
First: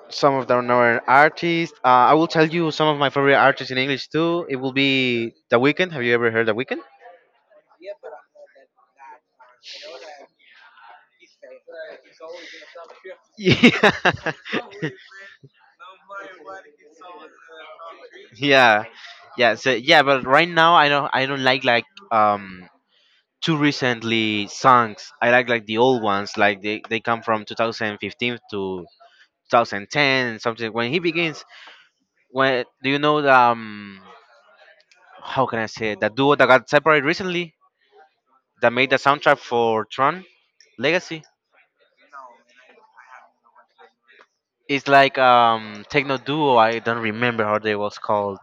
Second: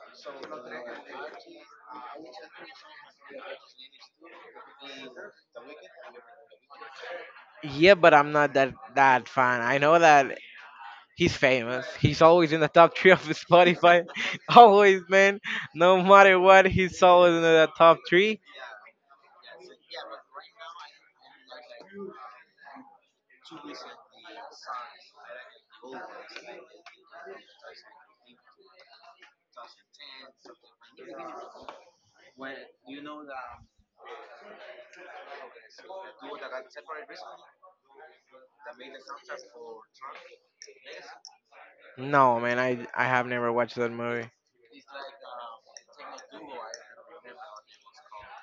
[SPEAKER 2] some of the known artists. Uh, I will tell you some of my favorite artists in English too. It will be The Weeknd. Have you ever heard The Weeknd?
[SPEAKER 1] Yeah, but I'm not that that fan. I know that he's famous. He's always in the top three of the Spotify. always, man. No matter what, he's always in the top three.
[SPEAKER 2] Yeah, yeah, yeah. So yeah, but right now I don't I don't like like um too recently songs. I like like the old ones. Like they they come from two thousand fifteen to twenty ten something. When he begins, when do you know the um how can I say it? That duo that got separated recently? That made the soundtrack for Tron Legacy.
[SPEAKER 1] No, man. I I have never watched that movie.
[SPEAKER 2] It's like um techno duo. I don't remember how they was called.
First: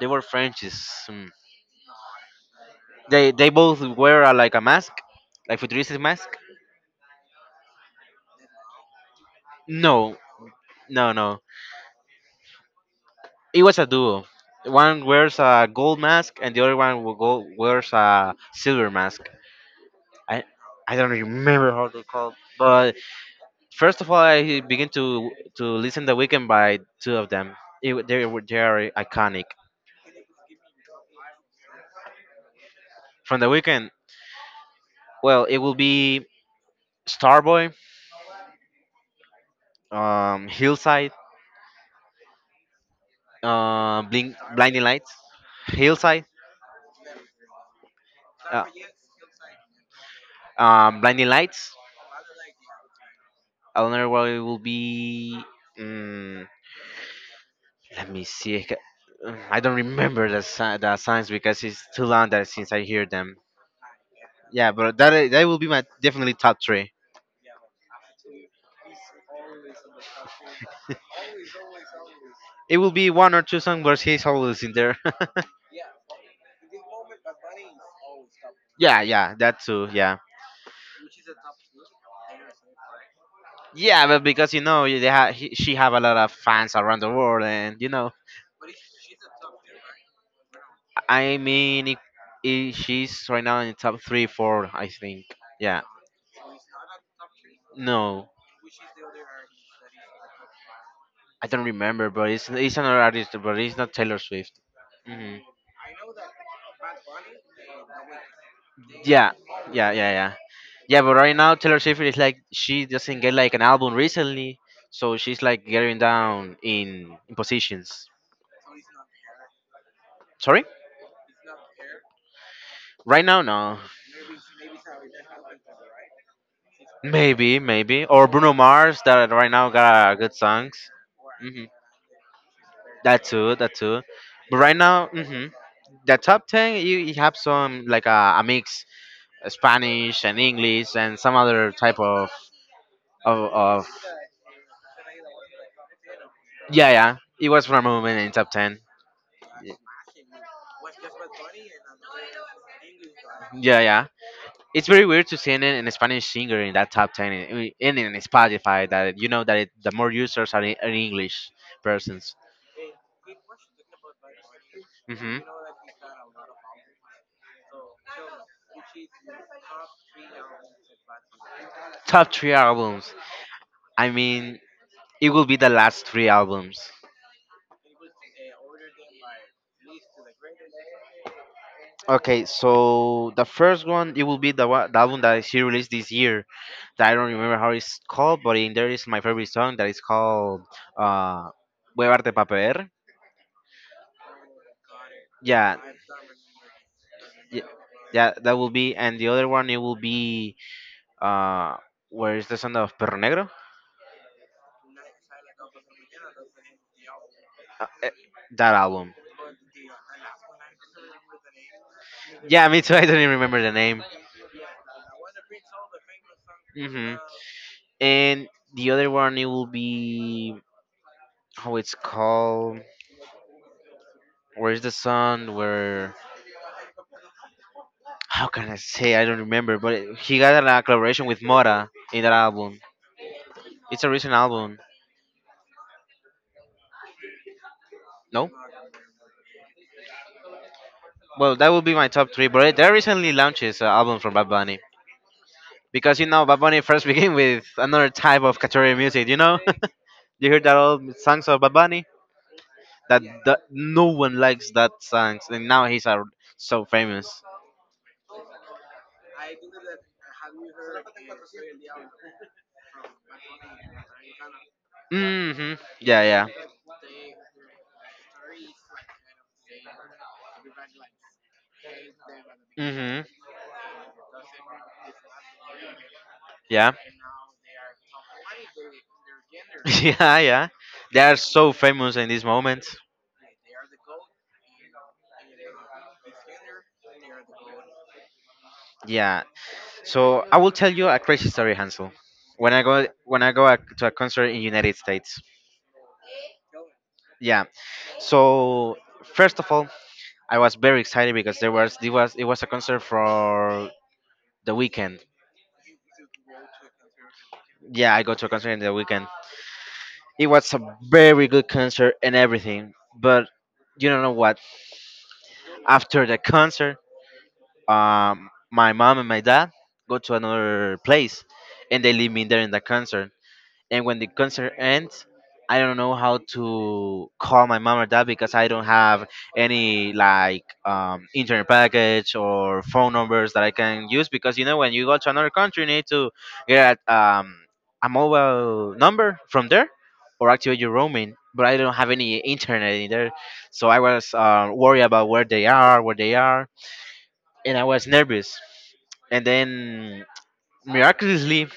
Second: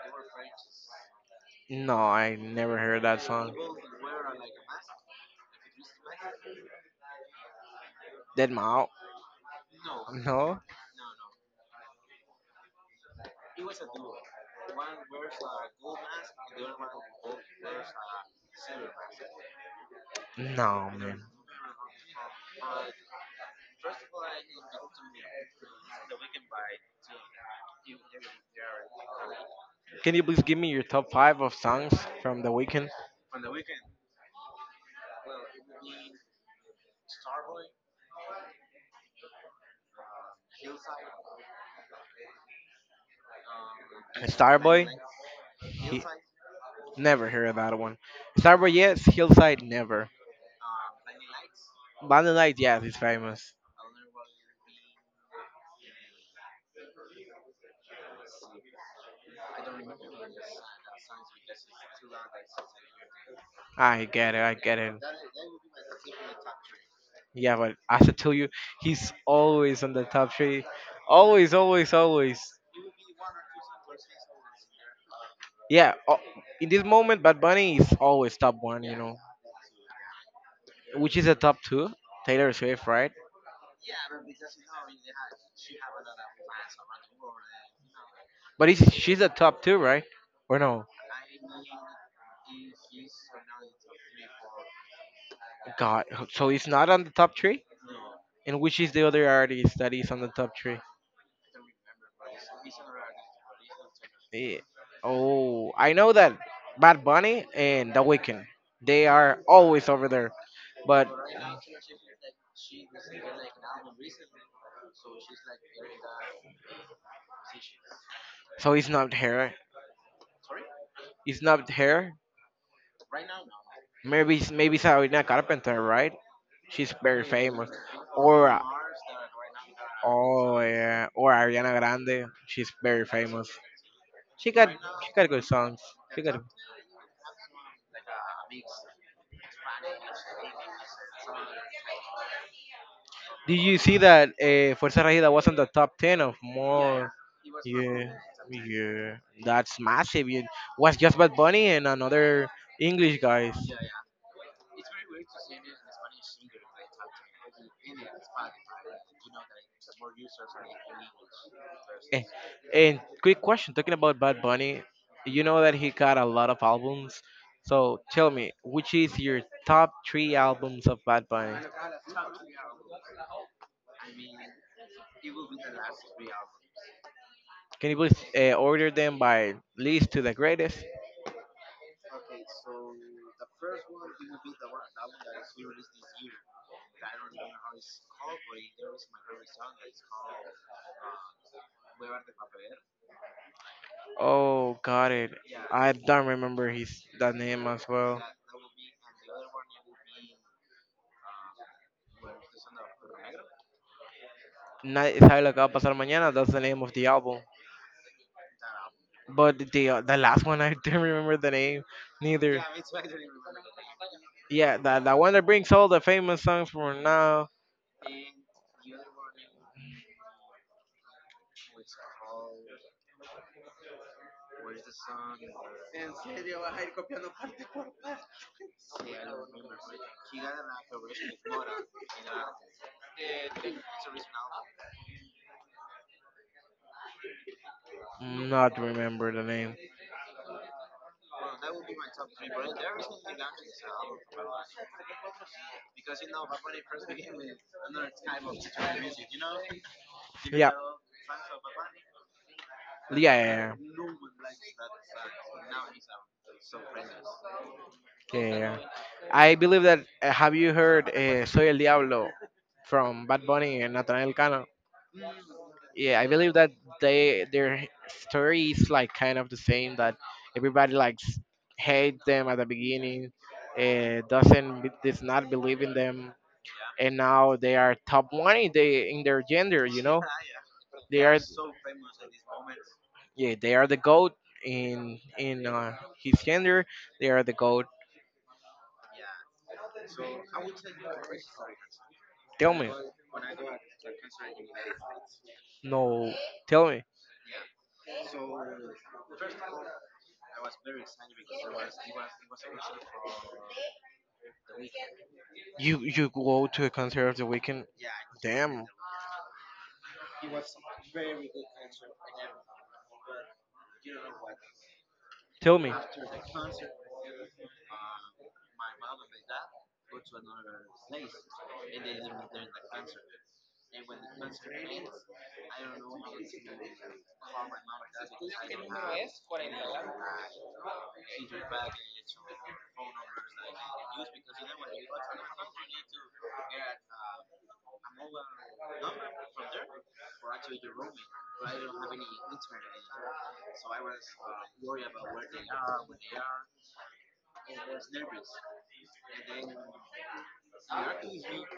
[SPEAKER 2] They were Frenchies. Mm.
[SPEAKER 1] No, I never heard that
[SPEAKER 2] They they
[SPEAKER 1] song.
[SPEAKER 2] both wear uh, like a mask, like futuristic mask.
[SPEAKER 1] Dead Mouth?
[SPEAKER 2] No,
[SPEAKER 1] No,
[SPEAKER 2] no, no. It was a duo. One wears a gold mask and the other one will go, wears a silver mask. I
[SPEAKER 1] no,
[SPEAKER 2] I don't
[SPEAKER 1] man.
[SPEAKER 2] remember how they called. But first of all, I begin to to listen the weekend by two of them. It, they were they are iconic.
[SPEAKER 1] Can you please give me your top five of songs from The Weeknd?
[SPEAKER 2] From the weekend, well, it will be Starboy, um, Hillside, uh, Blink, Blinding
[SPEAKER 1] Starboy?
[SPEAKER 2] Lights,
[SPEAKER 1] He
[SPEAKER 2] Hillside,
[SPEAKER 1] never heard that one.
[SPEAKER 2] uh,
[SPEAKER 1] Starboy, yes. Hillside, never.
[SPEAKER 2] um, Blinding Lights.
[SPEAKER 1] Bandolight, yes, it's famous.
[SPEAKER 2] Another one it will be. Um, let me see. I ca- uh, I don't remember the si- the signs because it's too long that since I hear them.
[SPEAKER 1] I get it, I
[SPEAKER 2] Yeah,
[SPEAKER 1] get it.
[SPEAKER 2] but that i- that will be my definitely top three.
[SPEAKER 1] Yeah, but as I tell you, he's always on the top three. Always, always, always.
[SPEAKER 2] It will be one or two songs, but he's always in there.
[SPEAKER 1] Yeah, o- in this moment, Bad Bunny is always top one, you
[SPEAKER 2] Yeah,
[SPEAKER 1] know.
[SPEAKER 2] yeah, that too. Yeah,
[SPEAKER 1] Which is a top two? Taylor Swift, right?
[SPEAKER 2] yeah, but because you know they ha- he, she have a lot of fans around the world, and you know.
[SPEAKER 1] But he's, she's a top two, right? Or no?
[SPEAKER 2] I mean, it, it, she's right now in the top three, four, I think. Yeah.
[SPEAKER 1] God, so he's not on the top three.
[SPEAKER 2] No,
[SPEAKER 1] And which is the other artist that is on the top three?
[SPEAKER 2] I don't remember, but it's it's another artist, but it's not Taylor
[SPEAKER 1] Eh,
[SPEAKER 2] Swift. Hmm
[SPEAKER 1] Oh, I know that Bad Bunny and The Weeknd. They
[SPEAKER 2] Yeah,
[SPEAKER 1] are always
[SPEAKER 2] yeah,
[SPEAKER 1] over
[SPEAKER 2] yeah,
[SPEAKER 1] there.
[SPEAKER 2] yeah, yeah.
[SPEAKER 1] But
[SPEAKER 2] But right now, Taylor Swift is like she doesn't get like an album recently, so she's like getting down in, in positions.
[SPEAKER 1] so it's not her.
[SPEAKER 2] Sorry,
[SPEAKER 1] It's not her.
[SPEAKER 2] right now, no.
[SPEAKER 1] Maybe it's- maybe Sabrina Carpenter, right? She's very
[SPEAKER 2] Maybe,
[SPEAKER 1] famous.
[SPEAKER 2] maybe, or
[SPEAKER 1] Or
[SPEAKER 2] Bruno
[SPEAKER 1] uh,
[SPEAKER 2] Mars that right now got good
[SPEAKER 1] oh
[SPEAKER 2] songs.
[SPEAKER 1] yeah, or
[SPEAKER 2] Hmm
[SPEAKER 1] Ariana Grande. She's very
[SPEAKER 2] That
[SPEAKER 1] famous.
[SPEAKER 2] too, that too.
[SPEAKER 1] She
[SPEAKER 2] But
[SPEAKER 1] got
[SPEAKER 2] right now,
[SPEAKER 1] she got good
[SPEAKER 2] mhm,
[SPEAKER 1] songs.
[SPEAKER 2] the
[SPEAKER 1] She got.
[SPEAKER 2] top ten you, you have some like a, a mix uh, spanish and english and some other type of of,
[SPEAKER 1] Did you
[SPEAKER 2] of
[SPEAKER 1] see that uh, Fuerza Regida was on the top ten of
[SPEAKER 2] yeah
[SPEAKER 1] more?
[SPEAKER 2] yeah it was from a
[SPEAKER 1] Yeah,
[SPEAKER 2] movement in top ten.
[SPEAKER 1] yeah.
[SPEAKER 2] Y-
[SPEAKER 1] That's massive. It was just Bad Bunny and another English guys.
[SPEAKER 2] yeah yeah it's very weird to see an, an spanish singer in that top ten in, in, in spotify that you know that it, the more users are, in, are english
[SPEAKER 1] Eh,
[SPEAKER 2] persons.
[SPEAKER 1] And quick question, talking about Bad Bunny,
[SPEAKER 2] Hmm
[SPEAKER 1] you know that he got a lot of albums. So tell me, which is your top three albums of Bad Bunny?
[SPEAKER 2] Top three albums, I mean it will be the last three albums.
[SPEAKER 1] Can you please uh, order them by least to the greatest?
[SPEAKER 2] Okay, so the first one it will be the one, the album that she released this year. That I don't remember how it's called, but in there is my favorite song that is called uh Huevarte Paper.
[SPEAKER 1] Oh, got it.
[SPEAKER 2] Yeah,
[SPEAKER 1] I don't remember his that name
[SPEAKER 2] yeah,
[SPEAKER 1] as well.
[SPEAKER 2] yeah, that will be and the other one it will be uh where is the song of Perro Negro?
[SPEAKER 1] Nadie sabe lo que va a pasar mañana. That's the name of the album.
[SPEAKER 2] Uh, eh, that album.
[SPEAKER 1] But the uh, the last one, I don't remember the name neither.
[SPEAKER 2] Yeah, me too. I don't even remember the name.
[SPEAKER 1] Yeah, that that one that brings all the famous songs from
[SPEAKER 2] Mhm.
[SPEAKER 1] now.
[SPEAKER 2] And the other one it will be how it's called. Where's the song where how can I say I don't remember, but it- he got a collaboration with Mora in that album. It's a recent album. No,
[SPEAKER 1] Not remember the name.
[SPEAKER 2] well that would be my top three. But there recently launches an album from Bad Bunny because you know Bad Bunny first began with another type of category music. You know, you heard
[SPEAKER 1] Yeah,
[SPEAKER 2] that old songs of Bad Bunny that, that
[SPEAKER 1] yeah.
[SPEAKER 2] no one likes that songs, and now he's uh, so famous.
[SPEAKER 1] Yeah. I believe that uh, have you heard uh, Soy el Diablo from Bad Bunny and Natanael Cano?
[SPEAKER 2] Mhm.
[SPEAKER 1] Yeah,
[SPEAKER 2] Yeah,
[SPEAKER 1] I
[SPEAKER 2] yeah.
[SPEAKER 1] believe that they their story is like kind of the same that everybody likes hate them at the
[SPEAKER 2] Mhm.
[SPEAKER 1] beginning, uh, doesn't be- does not believe in them,
[SPEAKER 2] Yeah.
[SPEAKER 1] and now they are top one in, the, in their gender. You know,
[SPEAKER 2] Yeah, yeah. They
[SPEAKER 1] they
[SPEAKER 2] are
[SPEAKER 1] are.
[SPEAKER 2] so famous in this moment.
[SPEAKER 1] Yeah, they are the goat in in uh, his gender. They are the goat.
[SPEAKER 2] Yeah. So I will tell you a crazy story, Hansel. When
[SPEAKER 1] Tell
[SPEAKER 2] I
[SPEAKER 1] me,
[SPEAKER 2] go when I go a, to a concert in United States.
[SPEAKER 1] no, tell me.
[SPEAKER 2] Yeah. So first of all, I was very excited because there was it was it was a concert for the weekend.
[SPEAKER 1] You you go to a concert of the weekend.
[SPEAKER 2] Yeah, I go to a concert in
[SPEAKER 1] Damn,
[SPEAKER 2] the weekend. It was a very good concert and everything, but you don't know what.
[SPEAKER 1] tell me.
[SPEAKER 2] After the concert, um, my mom and my dad go to another place and they leave me there in the concert. And when the concert ends, I don't know how to call my mom or dad because I don't have any like um, internet package or phone numbers that I can use because you know when you go to another country you need to get um, a mobile number from there or activate your roaming. But I don't have any internet in there, so I was uh, worried about where they are, where they are and I was nervous. And then miraculously,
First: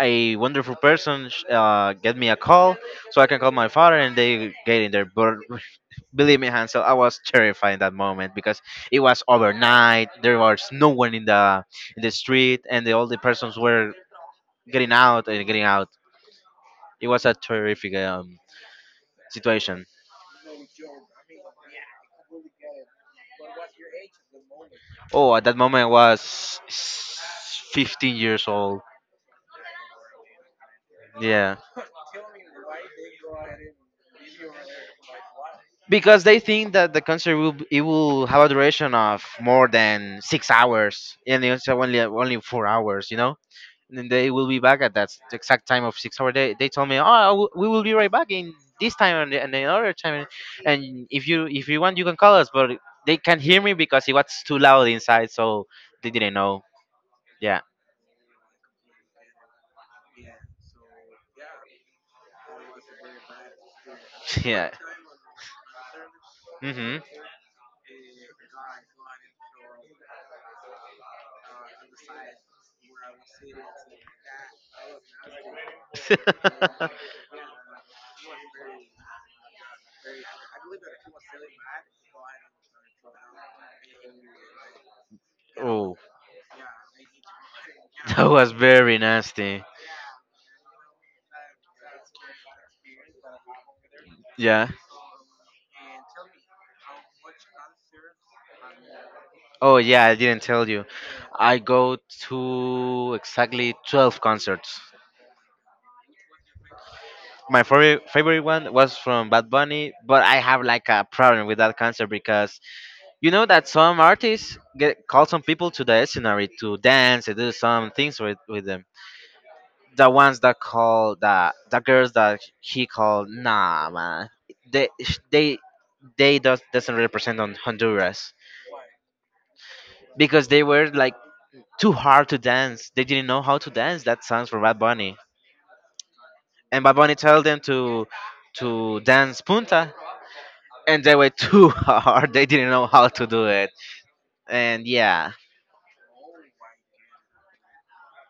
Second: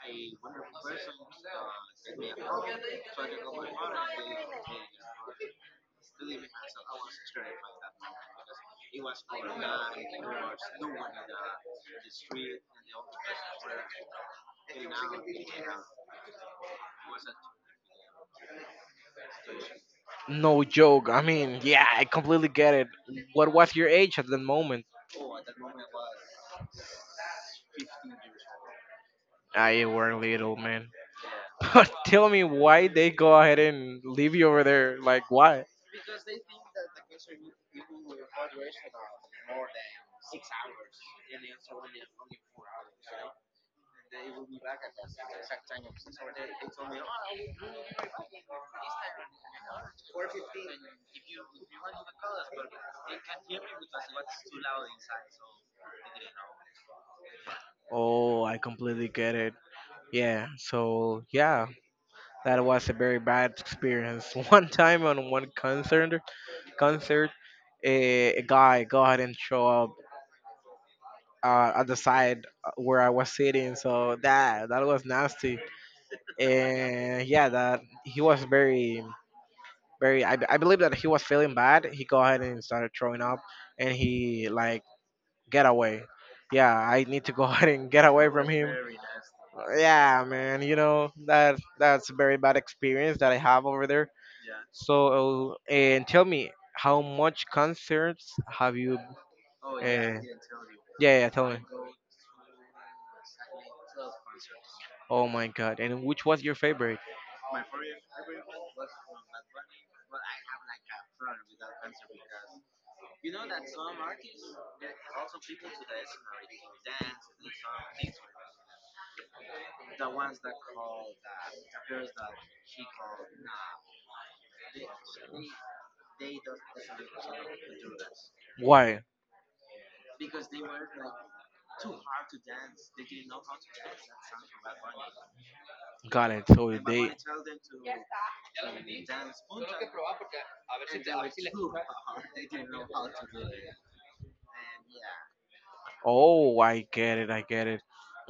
[SPEAKER 2] a wonderful person sh- uh, get me a call, so I can call my father, and they get in there. But believe me, Hansel, I was terrified in that moment because it was overnight. There was no one in the in the street, and the, all the persons were getting out and getting out. It was a terrific um, situation.
[SPEAKER 1] No joke. I mean, yeah, I completely get it. What was your age at that moment?
[SPEAKER 2] Oh, at that moment, I was fifteen years old.
[SPEAKER 1] I were little man.
[SPEAKER 2] Yeah.
[SPEAKER 1] But tell me why they go ahead and leave you over there. Like why?
[SPEAKER 2] Because they think that the concert will b- it will have a duration of more than six hours and they also only only four hours you know and then they will be back at that s- exact time of six hours. they, they told me oh w- we will be right back in this time and, the- and another time and if you if you want you can call us but they can't hear me because it was too loud inside so they didn't know yeah.
[SPEAKER 1] Oh, I completely get it. Yeah. So yeah, that was a very bad experience. One
[SPEAKER 2] Yeah.
[SPEAKER 1] time on one concert,
[SPEAKER 2] hmm
[SPEAKER 1] concert, a, a guy go ahead and show up uh, at the side where I was sitting. So that that was nasty. And yeah, that he was very, very. I, I believe that he was feeling bad. He go ahead and started throwing up, and he like get
[SPEAKER 2] Oh,
[SPEAKER 1] away. Yeah, I need to go ahead and get
[SPEAKER 2] that
[SPEAKER 1] away from
[SPEAKER 2] was
[SPEAKER 1] him.
[SPEAKER 2] very nasty.
[SPEAKER 1] Yeah, man, you know that that's a very bad experience that I have over there.
[SPEAKER 2] Yeah.
[SPEAKER 1] So, and tell me, how much concerts have you? Uh,
[SPEAKER 2] Oh, yeah, I
[SPEAKER 1] yeah,
[SPEAKER 2] didn't tell you.
[SPEAKER 1] yeah, tell me.
[SPEAKER 2] I go to exactly twelve concerts.
[SPEAKER 1] Oh my God! And which was your favorite?
[SPEAKER 2] My favorite favorite one was from Bad Bunny, but I have like a problem with that concert because you know that some artists get call some people to the scenery to dance and do some things with with them. The ones that call the the girls that he called, nah man, they they they does, doesn't represent on honduras
[SPEAKER 1] Why?
[SPEAKER 2] because they were like too hard to dance, they didn't know how to dance that songs for bad bunny
[SPEAKER 1] Got it. So
[SPEAKER 2] and bad
[SPEAKER 1] they.
[SPEAKER 2] bunny told them to to dance punta and they were too hard, they didn't know how to do it and yeah.
[SPEAKER 1] Oh, I get it. I get it.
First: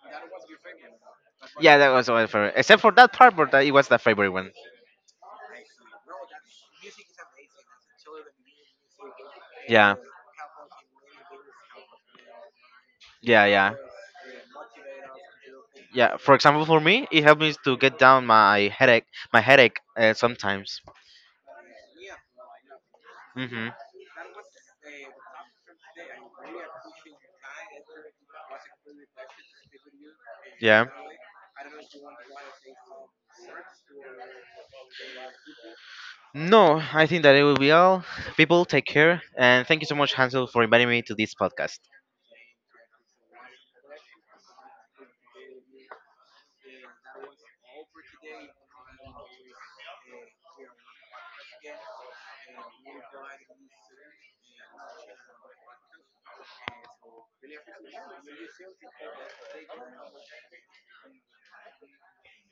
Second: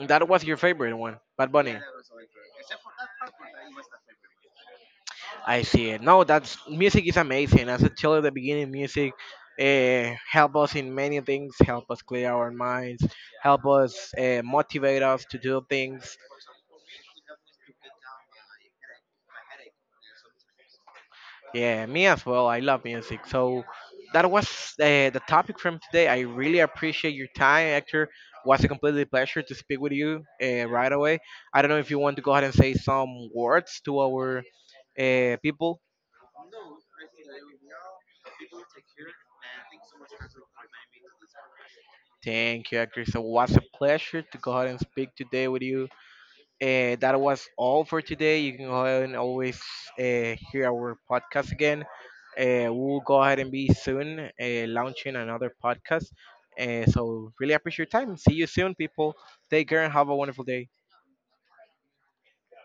[SPEAKER 1] That was your favorite one, Bad Bunny.
[SPEAKER 2] Yeah that was my favorite except for that part but that, it was the favorite one.
[SPEAKER 1] I see it. No, that's music is amazing. As I told you at the beginning, music
[SPEAKER 2] Yeah.
[SPEAKER 1] uh, help us in many things. Help us clear our minds.
[SPEAKER 2] Yeah
[SPEAKER 1] Help
[SPEAKER 2] yeah
[SPEAKER 1] us uh, motivate us to do
[SPEAKER 2] yeah
[SPEAKER 1] things.
[SPEAKER 2] for example for me it helped me to get down my headache, my headache uh, sometimes.
[SPEAKER 1] Yeah, me as well. I love music. So
[SPEAKER 2] Hmm
[SPEAKER 1] that was uh, the topic from today. I really appreciate your time, Hector. Was a completely pleasure to speak with you uh,
[SPEAKER 2] Yeah.
[SPEAKER 1] right away. I don't know if you want to go ahead and say some words to our uh, people.
[SPEAKER 2] No I think that it will be all. People take care and thank you so much Hansel for inviting me to this podcast.
[SPEAKER 1] Thank you, Hector. So it was a pleasure to go ahead and speak today with you. Uh, that was all for today. You can go ahead and always uh, hear our podcast again. Uh, we'll go ahead and be soon uh, launching another podcast. Uh, so, really appreciate your time. See you soon, people. Take care and have a wonderful day.